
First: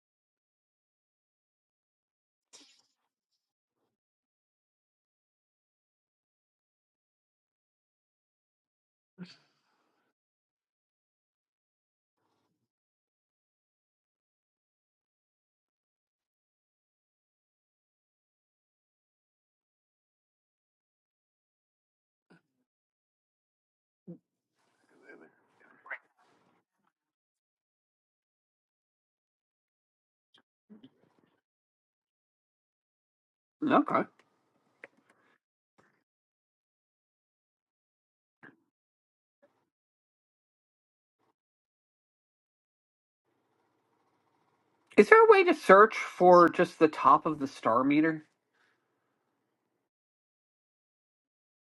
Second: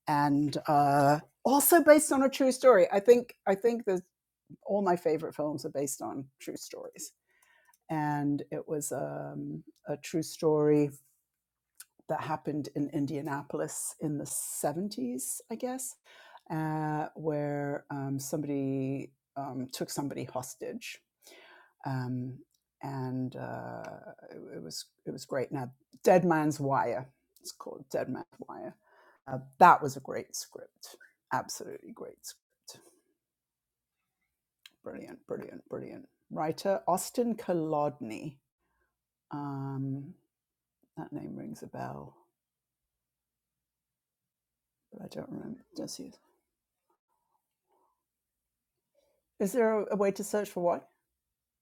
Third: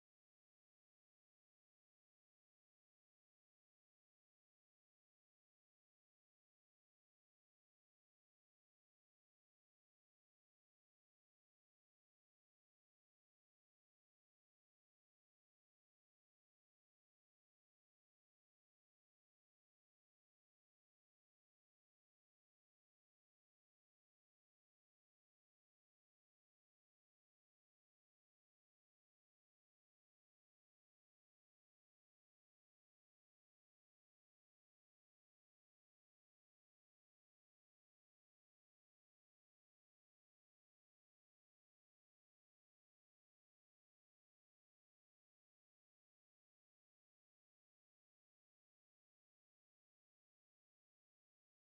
Speaker 1: and uh, also based on a true story. I think I think that all my favorite films are based on true stories, and it was um, a true story that happened in Indianapolis in the seventies, I guess, uh, where um, somebody um, took somebody hostage um, and uh, it, it was it was great. Now, Dead Man's Wire, it's called Dead Man's Wire. Uh, that was a great script, absolutely great script.
Speaker 2: Okay.
Speaker 1: Brilliant, brilliant, brilliant writer Austin Kolodny. Um, that name rings a bell, but I
Speaker 2: Is there
Speaker 1: don't
Speaker 2: a way to
Speaker 1: remember.
Speaker 2: search
Speaker 1: Does he?
Speaker 2: for just the top of the star meter?
Speaker 1: Is there a, a way to search for what?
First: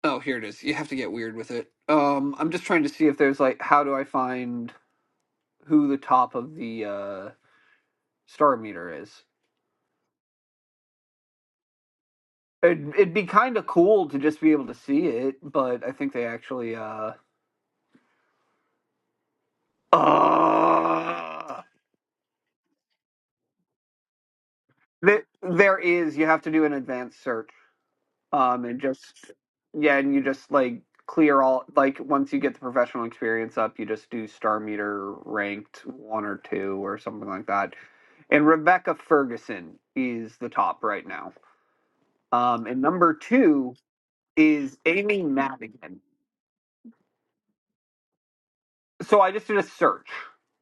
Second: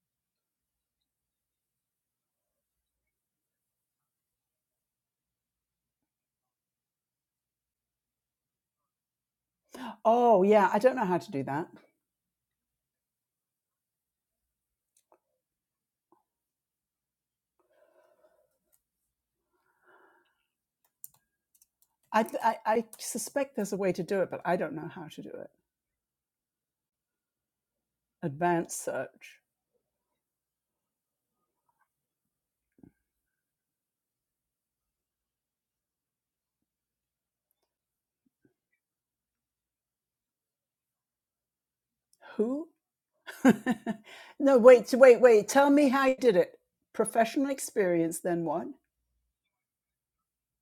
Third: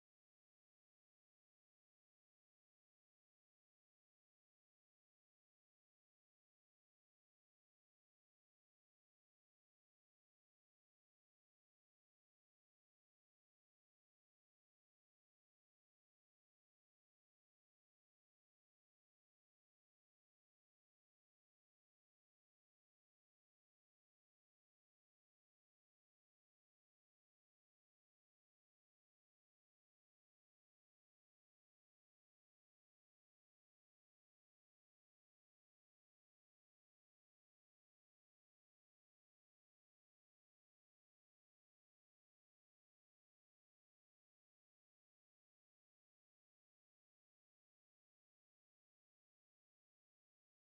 Speaker 2: Oh, here it is. You have to get weird with it. Um I'm just trying to see if there's like how do I find who the top of the uh star meter is.
Speaker 1: Oh yeah, I don't know how to do that.
Speaker 2: It'd, it'd be kind of cool to just be able to see it, but I think they actually uh Uh,
Speaker 1: I, I I suspect there's a way to do it, but I don't know how to
Speaker 2: th-
Speaker 1: do it.
Speaker 2: there is. You have to do an advanced search. Um, and
Speaker 1: Advanced
Speaker 2: just
Speaker 1: search.
Speaker 2: yeah, and you just like clear all like once you get the professional experience up, you just do star meter ranked one or two or something like that. And Rebecca Ferguson is the top right now. Um,
Speaker 1: Who
Speaker 2: and number two
Speaker 1: no,
Speaker 2: is
Speaker 1: wait, so wait,
Speaker 2: Amy
Speaker 1: wait. Tell me
Speaker 2: Madigan.
Speaker 1: how you did it. Professional experience, then what?
Speaker 2: So I just did a search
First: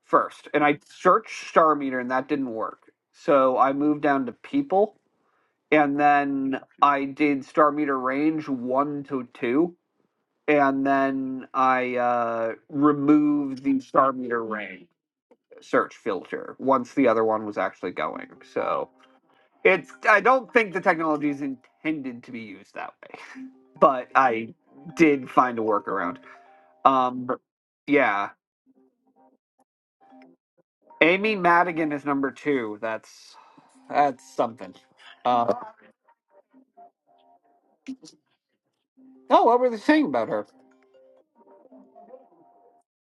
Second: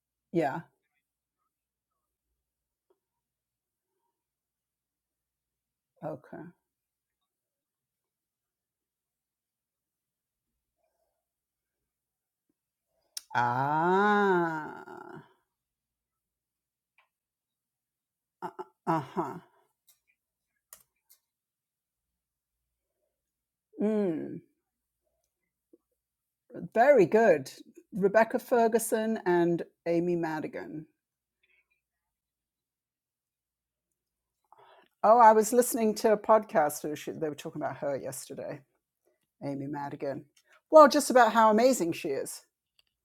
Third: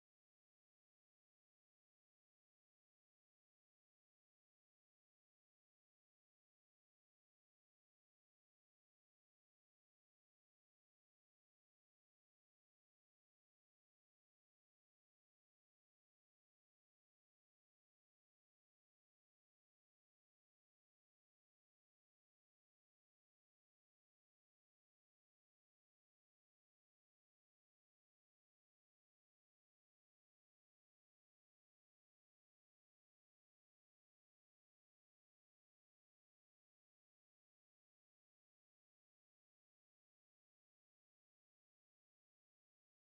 Speaker 2: first,
Speaker 1: Yeah.
Speaker 2: and I searched star meter, and that didn't work. So I moved down to people and
Speaker 1: Okay.
Speaker 2: then I did Star Meter Range one to two, and then I uh, removed the Star Meter Range
Speaker 1: Ah.
Speaker 2: search filter once the other one was actually going. So
Speaker 1: Uh huh.
Speaker 2: it's I don't think the technology is intended to be used that way, but
Speaker 1: Mm.
Speaker 2: I did find a workaround.
Speaker 1: Very
Speaker 2: Um, but
Speaker 1: good.
Speaker 2: yeah,
Speaker 1: Rebecca Ferguson and Amy Madigan.
Speaker 2: Amy Madigan is number two. That's that's something.
Speaker 1: Oh, I
Speaker 2: Uh,
Speaker 1: was listening to a podcast where she, they were talking about her yesterday,
Speaker 2: oh, what
Speaker 1: Amy
Speaker 2: were they saying
Speaker 1: Madigan.
Speaker 2: about her?
Speaker 1: Well, just about how amazing she is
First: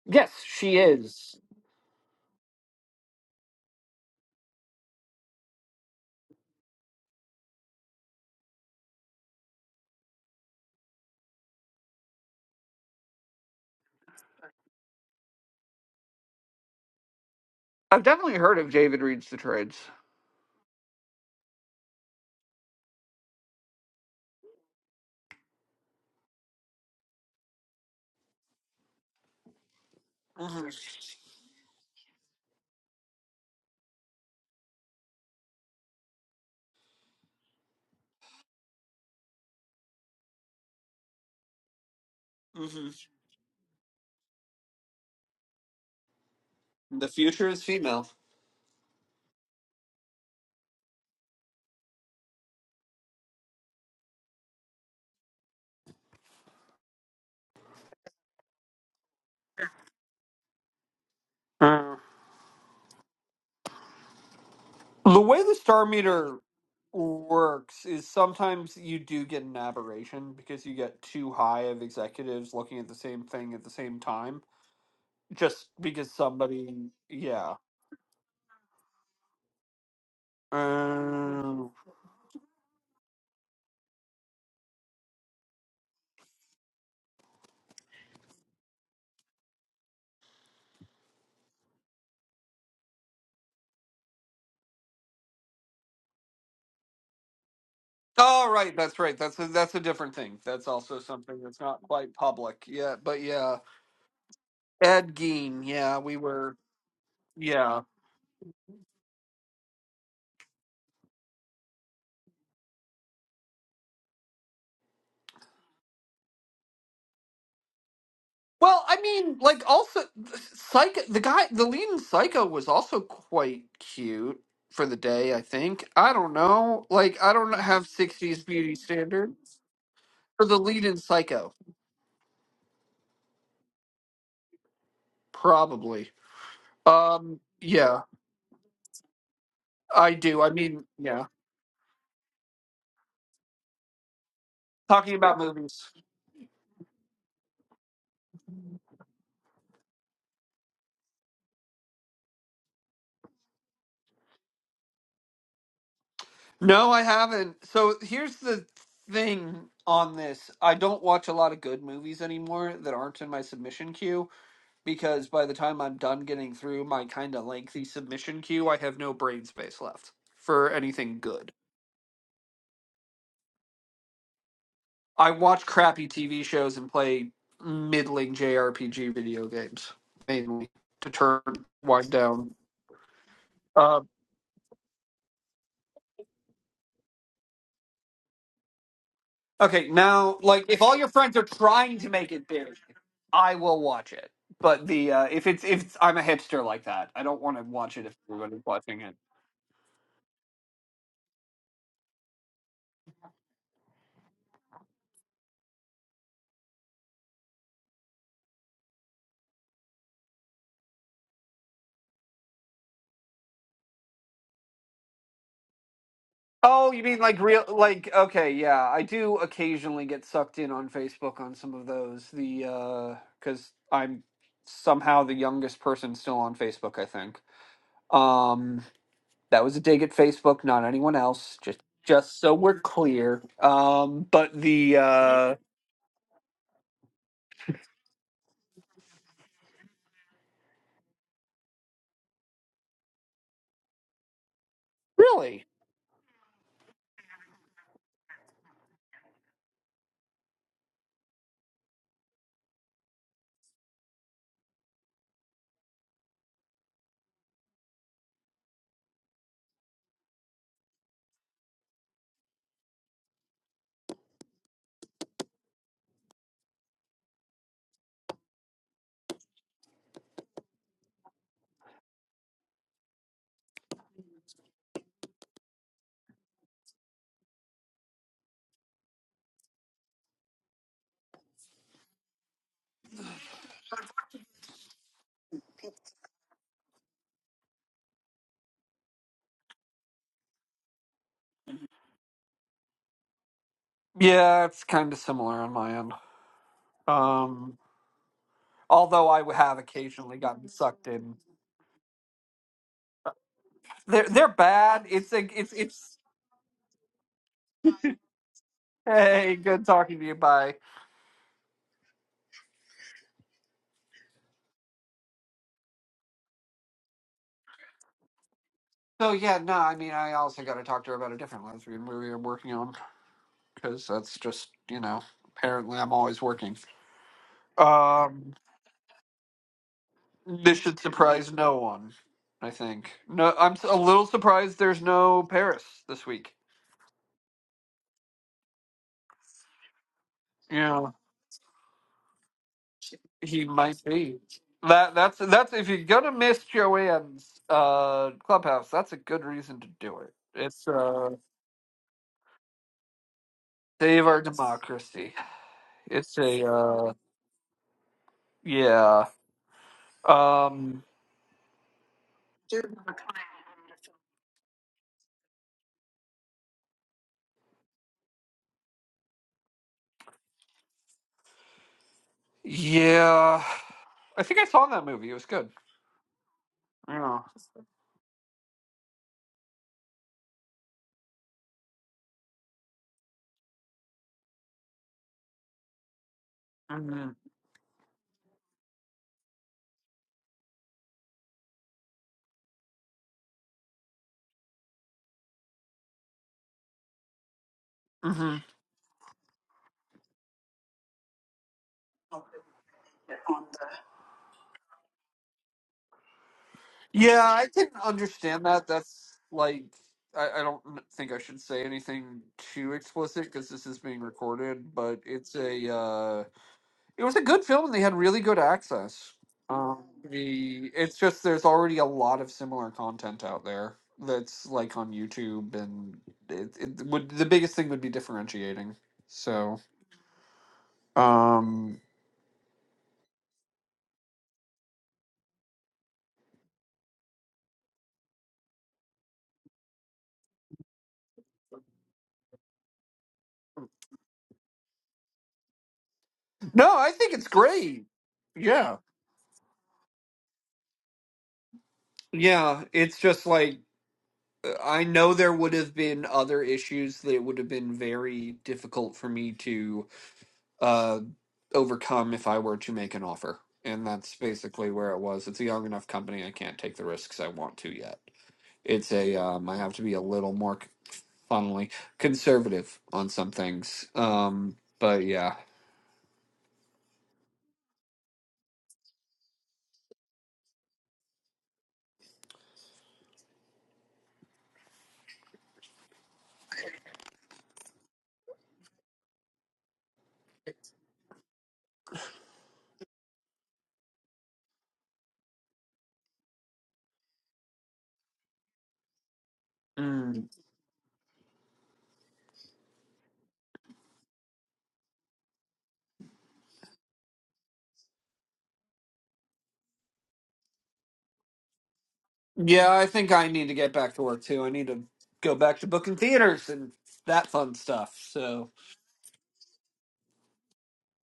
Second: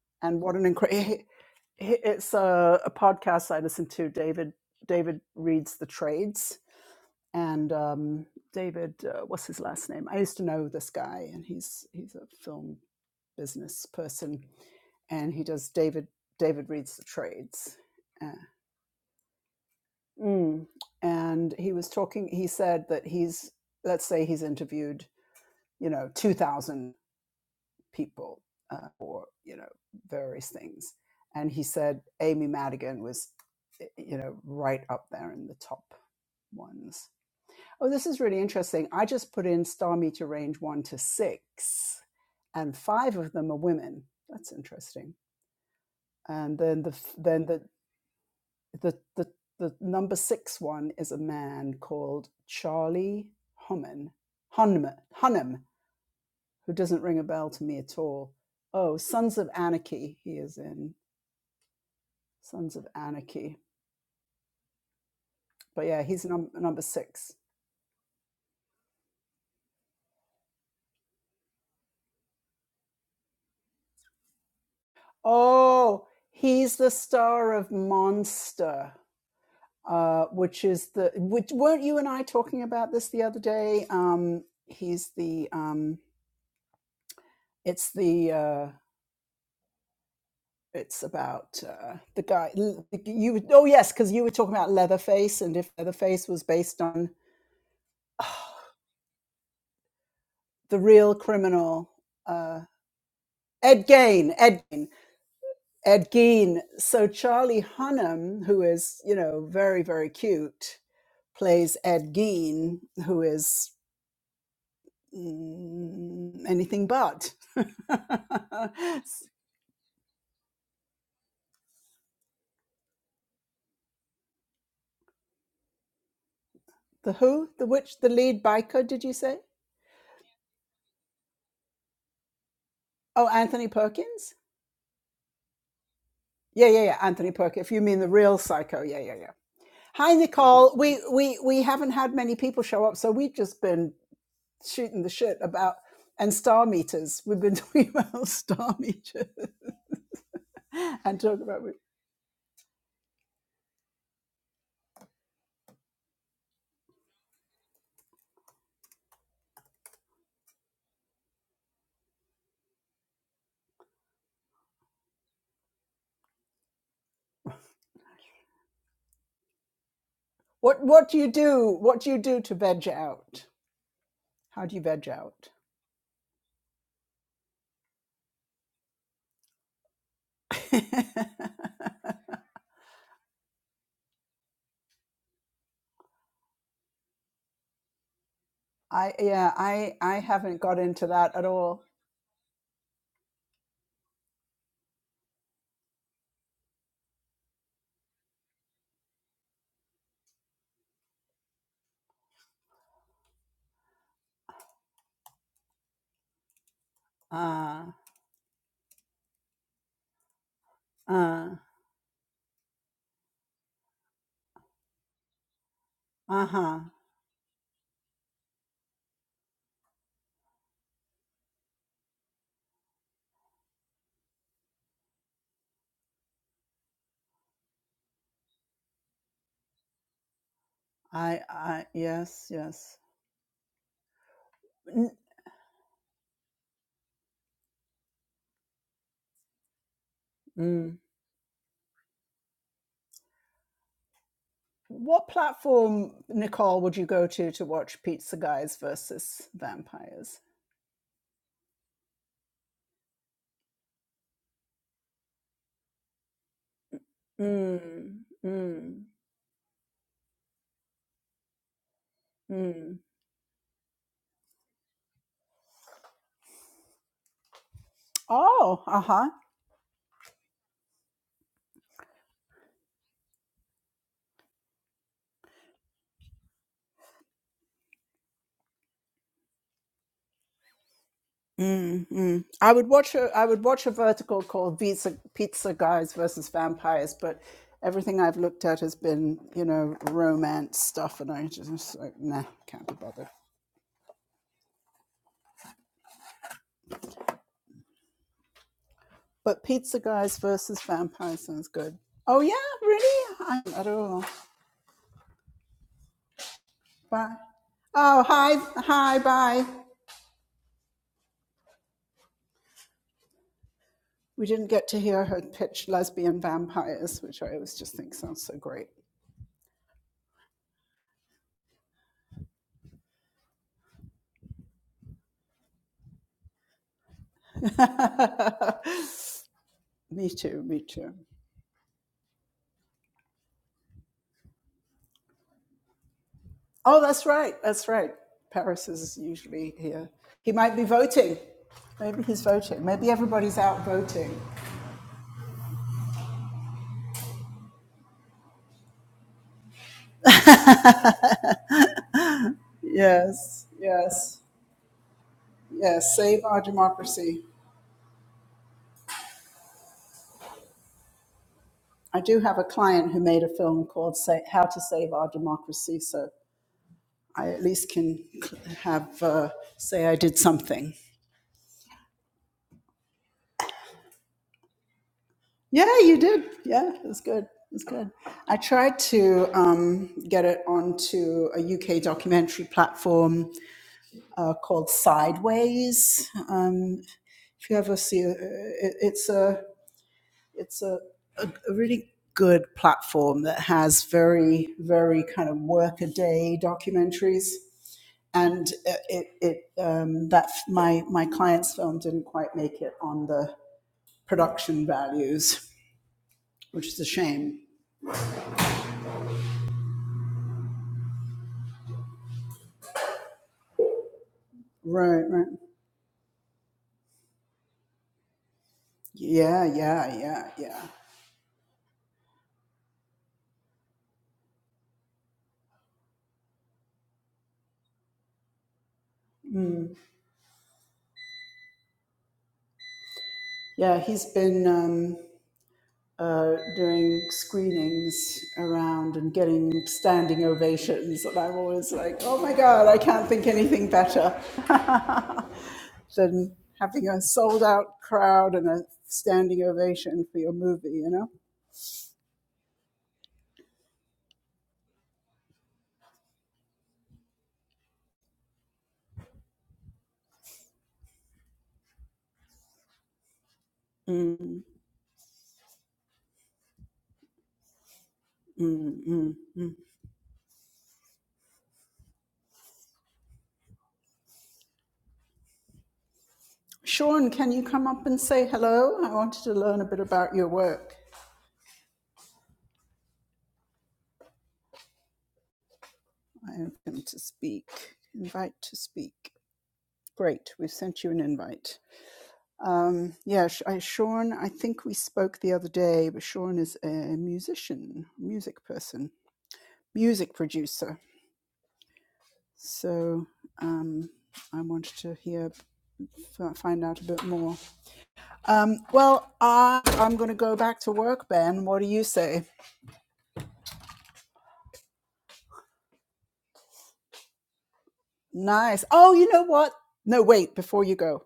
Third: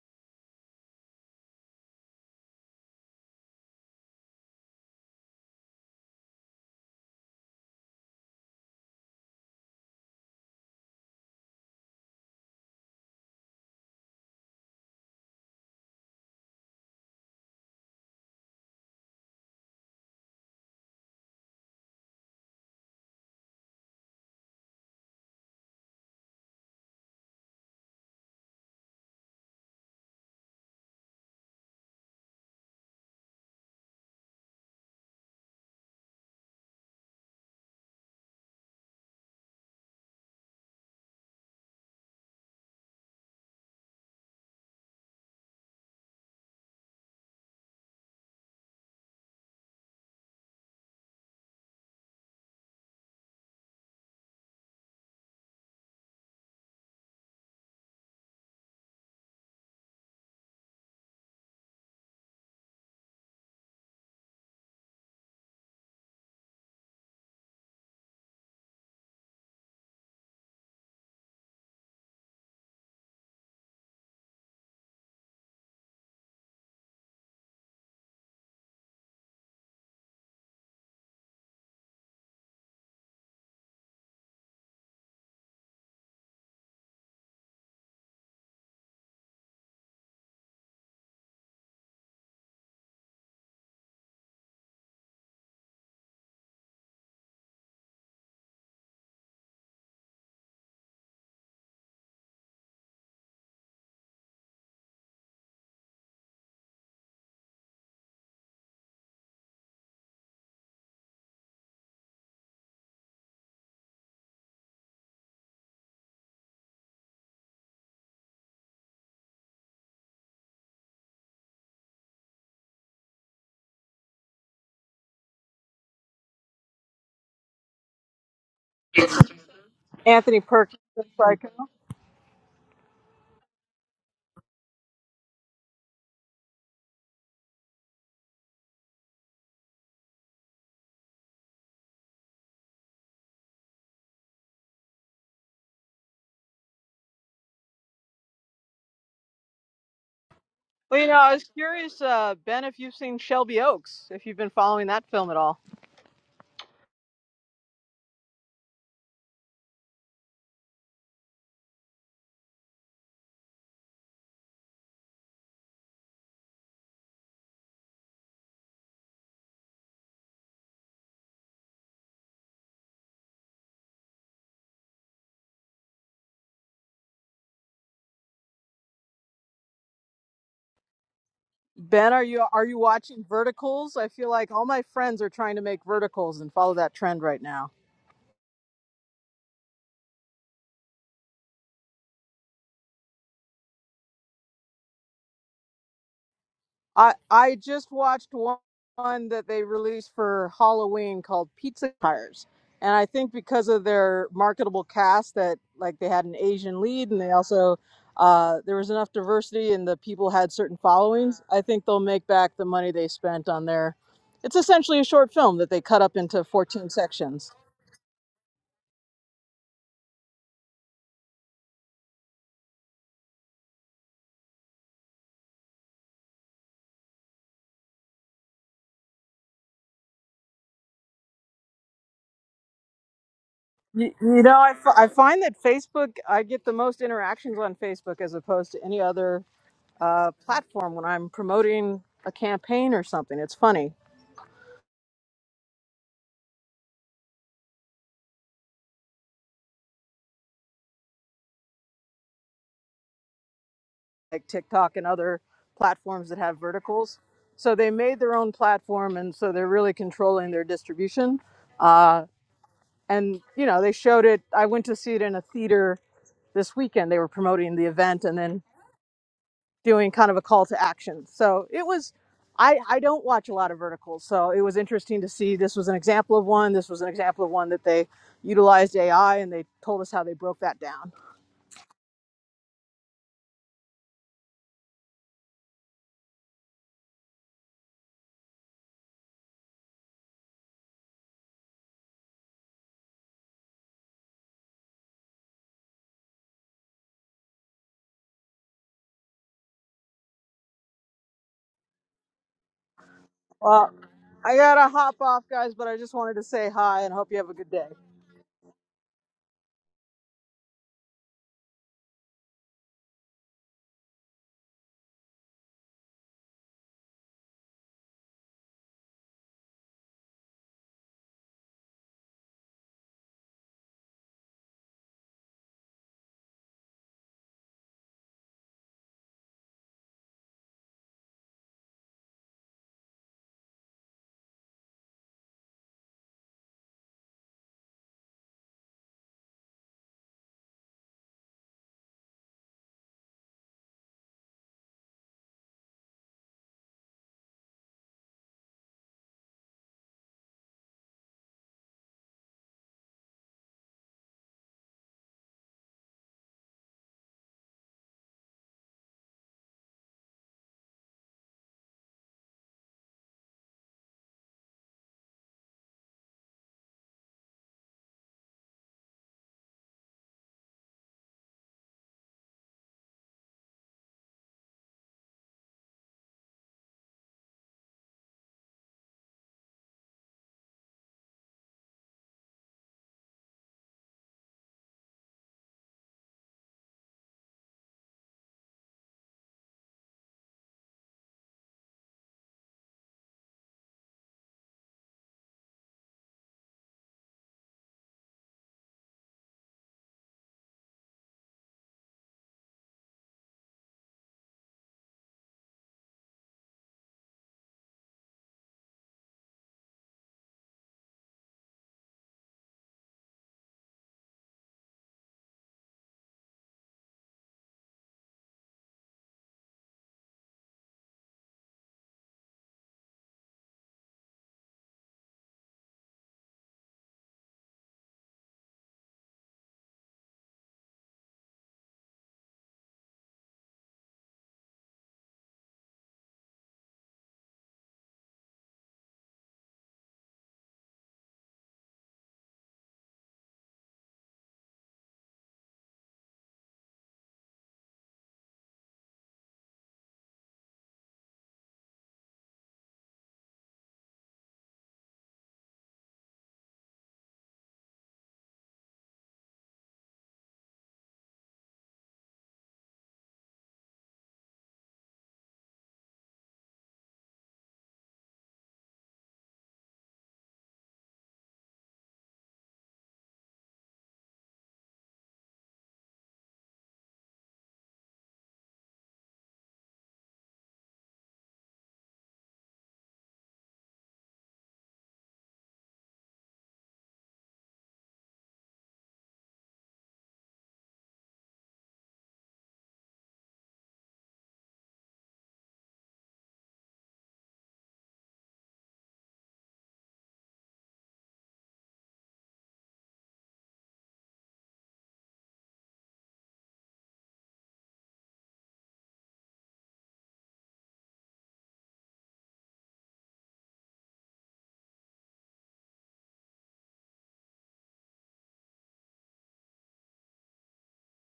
Speaker 2: Yes,
Speaker 1: and what an
Speaker 2: she
Speaker 1: incredible.
Speaker 2: is.
Speaker 1: It's a, a podcast I listen to. David David reads the trades and um, David, uh, what's his last name? I used to know this guy, and he's he's a film business person, and he does David David reads the trades,
Speaker 2: I've definitely
Speaker 1: uh,
Speaker 2: heard of David Reads the Trades.
Speaker 1: mm, and he was talking. He said that he's let's say he's interviewed you know two thousand people uh, or you know various
Speaker 2: hmm
Speaker 1: things, and he said Amy Madigan was you know right up there in the top ones Oh, this is really interesting. I just put in star meter range one to six, and
Speaker 2: hmm
Speaker 1: five of them are women. That's interesting. And then the
Speaker 2: The
Speaker 1: then
Speaker 2: future
Speaker 1: the
Speaker 2: is female.
Speaker 1: the the, the number six one is a man called Charlie Hunnam Hunnam Hunnam, who doesn't ring a bell to me at all. Oh, Sons of Anarchy. He is in
Speaker 2: Uh,
Speaker 1: Sons of Anarchy.
Speaker 2: The way the star
Speaker 1: But yeah, he's
Speaker 2: meter
Speaker 1: num- number six.
Speaker 2: works is sometimes you do get an aberration because you get too high of executives looking at the same thing at the same time. Just
Speaker 1: Oh,
Speaker 2: because
Speaker 1: he's
Speaker 2: somebody,
Speaker 1: the star
Speaker 2: yeah.
Speaker 1: of Monster. uh, which is the which
Speaker 2: Oh,
Speaker 1: weren't you and I talking about this the other day? Um, he's the um, it's the uh, it's about uh, the guy you oh yes because you were talking about Leatherface and if Leatherface was based on
Speaker 2: oh
Speaker 1: oh,
Speaker 2: right, that's right. That's a, that's a different thing. That's
Speaker 1: the
Speaker 2: also
Speaker 1: real
Speaker 2: something that's not
Speaker 1: criminal
Speaker 2: quite
Speaker 1: uh,
Speaker 2: public. Yeah, but yeah,
Speaker 1: Ed Gein, Ed Gein,
Speaker 2: Ed Gein. Yeah,
Speaker 1: Ed
Speaker 2: we were.
Speaker 1: Gein. So Charlie
Speaker 2: Yeah.
Speaker 1: Hunnam, who is you know very very cute, plays Ed Gein, who is mm, anything but
Speaker 2: Well, I mean, like also Psycho the guy the lead in Psycho was also quite cute for the day, I think. I don't know.
Speaker 1: the
Speaker 2: Like I
Speaker 1: who
Speaker 2: don't
Speaker 1: the
Speaker 2: have
Speaker 1: which the lead
Speaker 2: 60s beauty
Speaker 1: biker did you say
Speaker 2: standards
Speaker 3: Anthony
Speaker 2: for the
Speaker 3: Perkins.
Speaker 2: lead in
Speaker 3: of Psycho.
Speaker 2: Psycho,
Speaker 1: oh anthony perkins
Speaker 2: probably.
Speaker 1: yeah yeah yeah anthony
Speaker 2: Um
Speaker 1: perkins if you mean
Speaker 2: yeah,
Speaker 1: the real psycho yeah yeah yeah hi
Speaker 2: I do. I
Speaker 1: nicole
Speaker 2: mean,
Speaker 1: we
Speaker 2: yeah.
Speaker 1: we we haven't had many people show up so we've just been shooting the
Speaker 2: Talking about
Speaker 1: shit about
Speaker 2: movies.
Speaker 1: and star meters we've been talking about star meters
Speaker 3: Well, you know,
Speaker 1: and
Speaker 3: I
Speaker 1: talking
Speaker 3: was
Speaker 1: about
Speaker 3: curious, uh, Ben, if you've seen Shelby Oaks, if you've been following that film at all.
Speaker 2: No, I haven't. So here's the thing on this. I don't watch a lot of good movies anymore that aren't in my submission queue. because by the time I'm done getting through my kind of lengthy submission queue, I have no brain space left for
Speaker 1: what what do
Speaker 2: anything
Speaker 1: you
Speaker 2: good.
Speaker 1: do what do you do to veg out how do you veg
Speaker 2: I
Speaker 1: out
Speaker 2: watch crappy TV shows and play middling JRPG video games mainly to turn wind
Speaker 3: Ben, are you
Speaker 2: down.
Speaker 3: are you watching Verticals?
Speaker 2: Uh,
Speaker 3: I feel like all my friends are trying to make Verticals and follow that trend right now.
Speaker 1: I yeah,
Speaker 2: okay,
Speaker 1: I I
Speaker 2: now
Speaker 1: haven't
Speaker 2: like
Speaker 1: got
Speaker 2: if all your
Speaker 1: into that
Speaker 2: friends are
Speaker 1: at all.
Speaker 2: trying to make it big, I will watch it. But the uh, if it's if it's, I'm a hipster like that,
Speaker 3: I
Speaker 2: I don't
Speaker 3: I
Speaker 2: want to
Speaker 3: just
Speaker 2: watch it if
Speaker 3: watched one,
Speaker 2: everybody's watching it.
Speaker 3: one that they released for Halloween called Pizza Tires, and I think because of their marketable cast, that like they had an Asian lead, and they also
Speaker 1: Uh
Speaker 3: uh, there was enough diversity, and the people had certain followings.
Speaker 1: uh
Speaker 3: I think they'll make back the money they spent on their. It's essentially a short film that they cut up into
Speaker 1: uh-huh.
Speaker 3: 14
Speaker 2: Oh, you mean like
Speaker 3: sections.
Speaker 2: real like okay, yeah. I do occasionally get sucked in on Facebook on some of those. The uh cuz I'm somehow the youngest person still on Facebook, I think. Um that was a dig at Facebook, not anyone
Speaker 1: I
Speaker 2: else. Just
Speaker 1: I
Speaker 2: just
Speaker 1: yes,
Speaker 2: so we're
Speaker 1: yes.
Speaker 2: clear.
Speaker 3: You,
Speaker 2: Um
Speaker 3: you
Speaker 2: but
Speaker 3: know, I, f-
Speaker 2: the
Speaker 3: I
Speaker 1: N-
Speaker 3: find that
Speaker 2: uh
Speaker 3: Facebook, I get the most interactions on Facebook as opposed to any other uh, platform
Speaker 1: mm.
Speaker 3: when I'm promoting a campaign or something. It's funny,
Speaker 1: What
Speaker 2: really
Speaker 1: platform, Nicole, would you go to to watch Pizza Guys versus Vampires?
Speaker 3: like TikTok and other platforms that have verticals. So they made
Speaker 1: Mm,
Speaker 3: their own
Speaker 1: mm,
Speaker 3: platform, and so they're really controlling their distribution. Uh,
Speaker 1: mm.
Speaker 3: and you know, they showed it. I went to see it in a theater this weekend. They were promoting the event and then
Speaker 1: Oh, uh-huh.
Speaker 3: doing kind of a call to action. So it was. I, I don't watch a lot of verticals, so it was interesting to see. This was an example of one. This was an example of one that they utilized AI, and they told us how they broke that down.
Speaker 1: Mm, mm. I would watch a I would watch a vertical called Pizza Pizza Guys versus Vampires, but everything I've looked at has been you know romance stuff, and I just like nah, can't be bothered.
Speaker 2: yeah, it's kind of similar on my end. Um although I
Speaker 1: But
Speaker 2: have
Speaker 1: Pizza Guys
Speaker 2: occasionally gotten
Speaker 1: versus
Speaker 2: sucked in.
Speaker 1: Vampires sounds good. Oh yeah, really? I at
Speaker 3: Well,
Speaker 1: all.
Speaker 2: They're they're
Speaker 3: I gotta
Speaker 2: bad.
Speaker 3: hop
Speaker 2: It's
Speaker 3: off,
Speaker 2: like it's
Speaker 3: guys, but I just
Speaker 2: it's
Speaker 3: wanted to say hi and hope
Speaker 1: Bye.
Speaker 3: you have a good day.
Speaker 1: Oh hi hi
Speaker 2: hey,
Speaker 1: bye.
Speaker 2: good talking to you. Bye.
Speaker 1: We didn't get to hear her pitch lesbian vampires, which I always just think sounds so great.
Speaker 2: So yeah, no, I mean, I also got to talk to her about a different lesbian movie I'm working on because that's just you know, apparently I'm always working. Um,
Speaker 1: me too,
Speaker 2: this
Speaker 1: me
Speaker 2: should
Speaker 1: too.
Speaker 2: surprise no one. I think. No, I'm s- a little surprised there's no Paris this week.
Speaker 1: Oh, that's right. That's right. Paris is usually here. He might be
Speaker 2: Yeah,
Speaker 1: voting. Maybe he's voting. Maybe everybody's
Speaker 2: he
Speaker 1: out
Speaker 2: might be.
Speaker 1: voting.
Speaker 2: That that's that's if you're gonna miss Joanne's uh clubhouse, that's a good reason to do it. It's uh
Speaker 1: Yes,
Speaker 2: save
Speaker 1: yes,
Speaker 2: our democracy.
Speaker 1: yes.
Speaker 2: It's
Speaker 1: Save our
Speaker 2: a uh
Speaker 1: democracy.
Speaker 2: yeah. Um
Speaker 1: I do have a client who made a film called Sa How to Save Our Democracy, so I at least can cl- have uh, say I did something.
Speaker 2: Yeah, I think I saw that movie. It was good.
Speaker 1: Yeah, you did. Yeah, it was
Speaker 2: Yeah.
Speaker 1: good. It was good. I tried to um, get it onto a UK documentary platform uh, called Sideways. Um,
Speaker 2: hmm
Speaker 1: if you ever see, uh, it, it's a it's a, a, really good platform that has very very kind of workaday documentaries.
Speaker 2: hmm
Speaker 1: And uh, it, it um, that my my client's film didn't quite make it on the production values, which is a
Speaker 2: Yeah,
Speaker 1: shame.
Speaker 2: I can understand that. That's like I, I don't think I should say anything too explicit because this is being recorded. But
Speaker 1: Right, right.
Speaker 2: it's a uh, it was a good film and they had really good access.
Speaker 1: Yeah,
Speaker 2: Um,
Speaker 1: yeah, yeah, yeah.
Speaker 2: the it's just there's already a lot of similar content out there that's like on YouTube and it, it would the biggest thing would be differentiating. So. Um,
Speaker 1: Yeah, he's been um, uh, doing screenings around and getting standing ovations, and I'm always like, oh my god, I can't think anything better than
Speaker 2: no,
Speaker 1: having
Speaker 2: I
Speaker 1: a
Speaker 2: think it's
Speaker 1: sold out
Speaker 2: great.
Speaker 1: crowd and a
Speaker 2: Yeah.
Speaker 1: standing ovation for your movie, you know.
Speaker 2: Yeah, it's just like uh, I know there would have been other issues that it would have been very difficult for me to uh overcome if I were to make an offer. And that's
Speaker 1: Mm,
Speaker 2: basically where it was. It's a young enough company. I can't take the risks I want to yet.
Speaker 1: mm,
Speaker 2: It's
Speaker 1: mm.
Speaker 2: a um, I have to be a little more funnily conservative on some things. Um, but yeah.
Speaker 1: Sean, can you come up and say hello? I wanted to learn a bit about your work. I am him to speak. Invite to speak. Great, we've sent you an invite. Um, yeah, I, Sean, I think we spoke the other day, but Sean is a musician, music person, music producer. So um, I wanted to hear, find out a bit more. Um, well, I, I'm going to go back to work, Ben. What do you say?
Speaker 2: Yeah, I think I need to get back to work too. I need to go back to booking theaters and that fun stuff. So,
Speaker 1: Nice. Oh, you know what? No, wait, before you go.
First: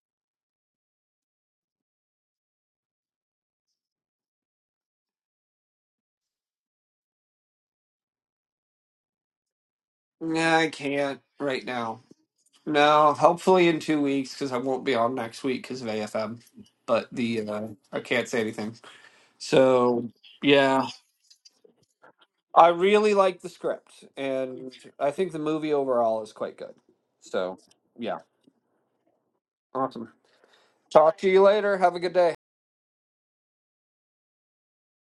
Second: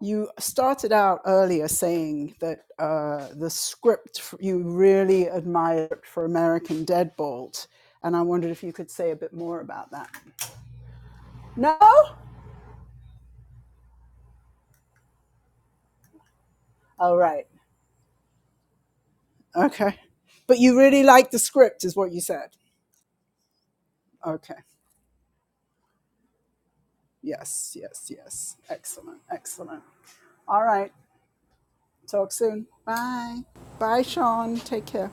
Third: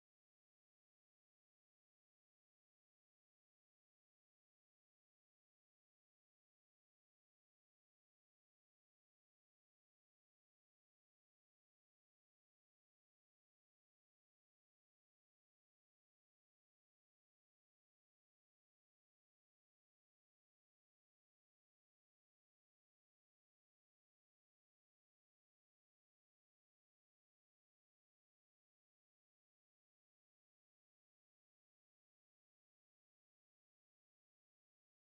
Speaker 1: you started out earlier saying that uh, the script you really admired for American Deadbolt, and I wondered if you could say a bit more about that.
Speaker 2: yeah, I can't right
Speaker 1: No?
Speaker 2: now. No, hopefully in two weeks because I won't be on next week because of AFM. But
Speaker 1: All
Speaker 2: the
Speaker 1: right.
Speaker 2: uh, I can't say anything.
Speaker 1: Okay.
Speaker 2: So,
Speaker 1: But you
Speaker 2: yeah,
Speaker 1: really liked the script, is what you said.
Speaker 2: I really like the script,
Speaker 1: Okay.
Speaker 2: and I think the movie overall is quite good. So,
Speaker 1: Yes, yes,
Speaker 2: yeah,
Speaker 1: yes. Excellent, excellent.
Speaker 2: awesome.
Speaker 1: All right.
Speaker 2: Talk to you later. Have a good day.
Speaker 1: Talk soon. Bye. Bye, Sean. Take care.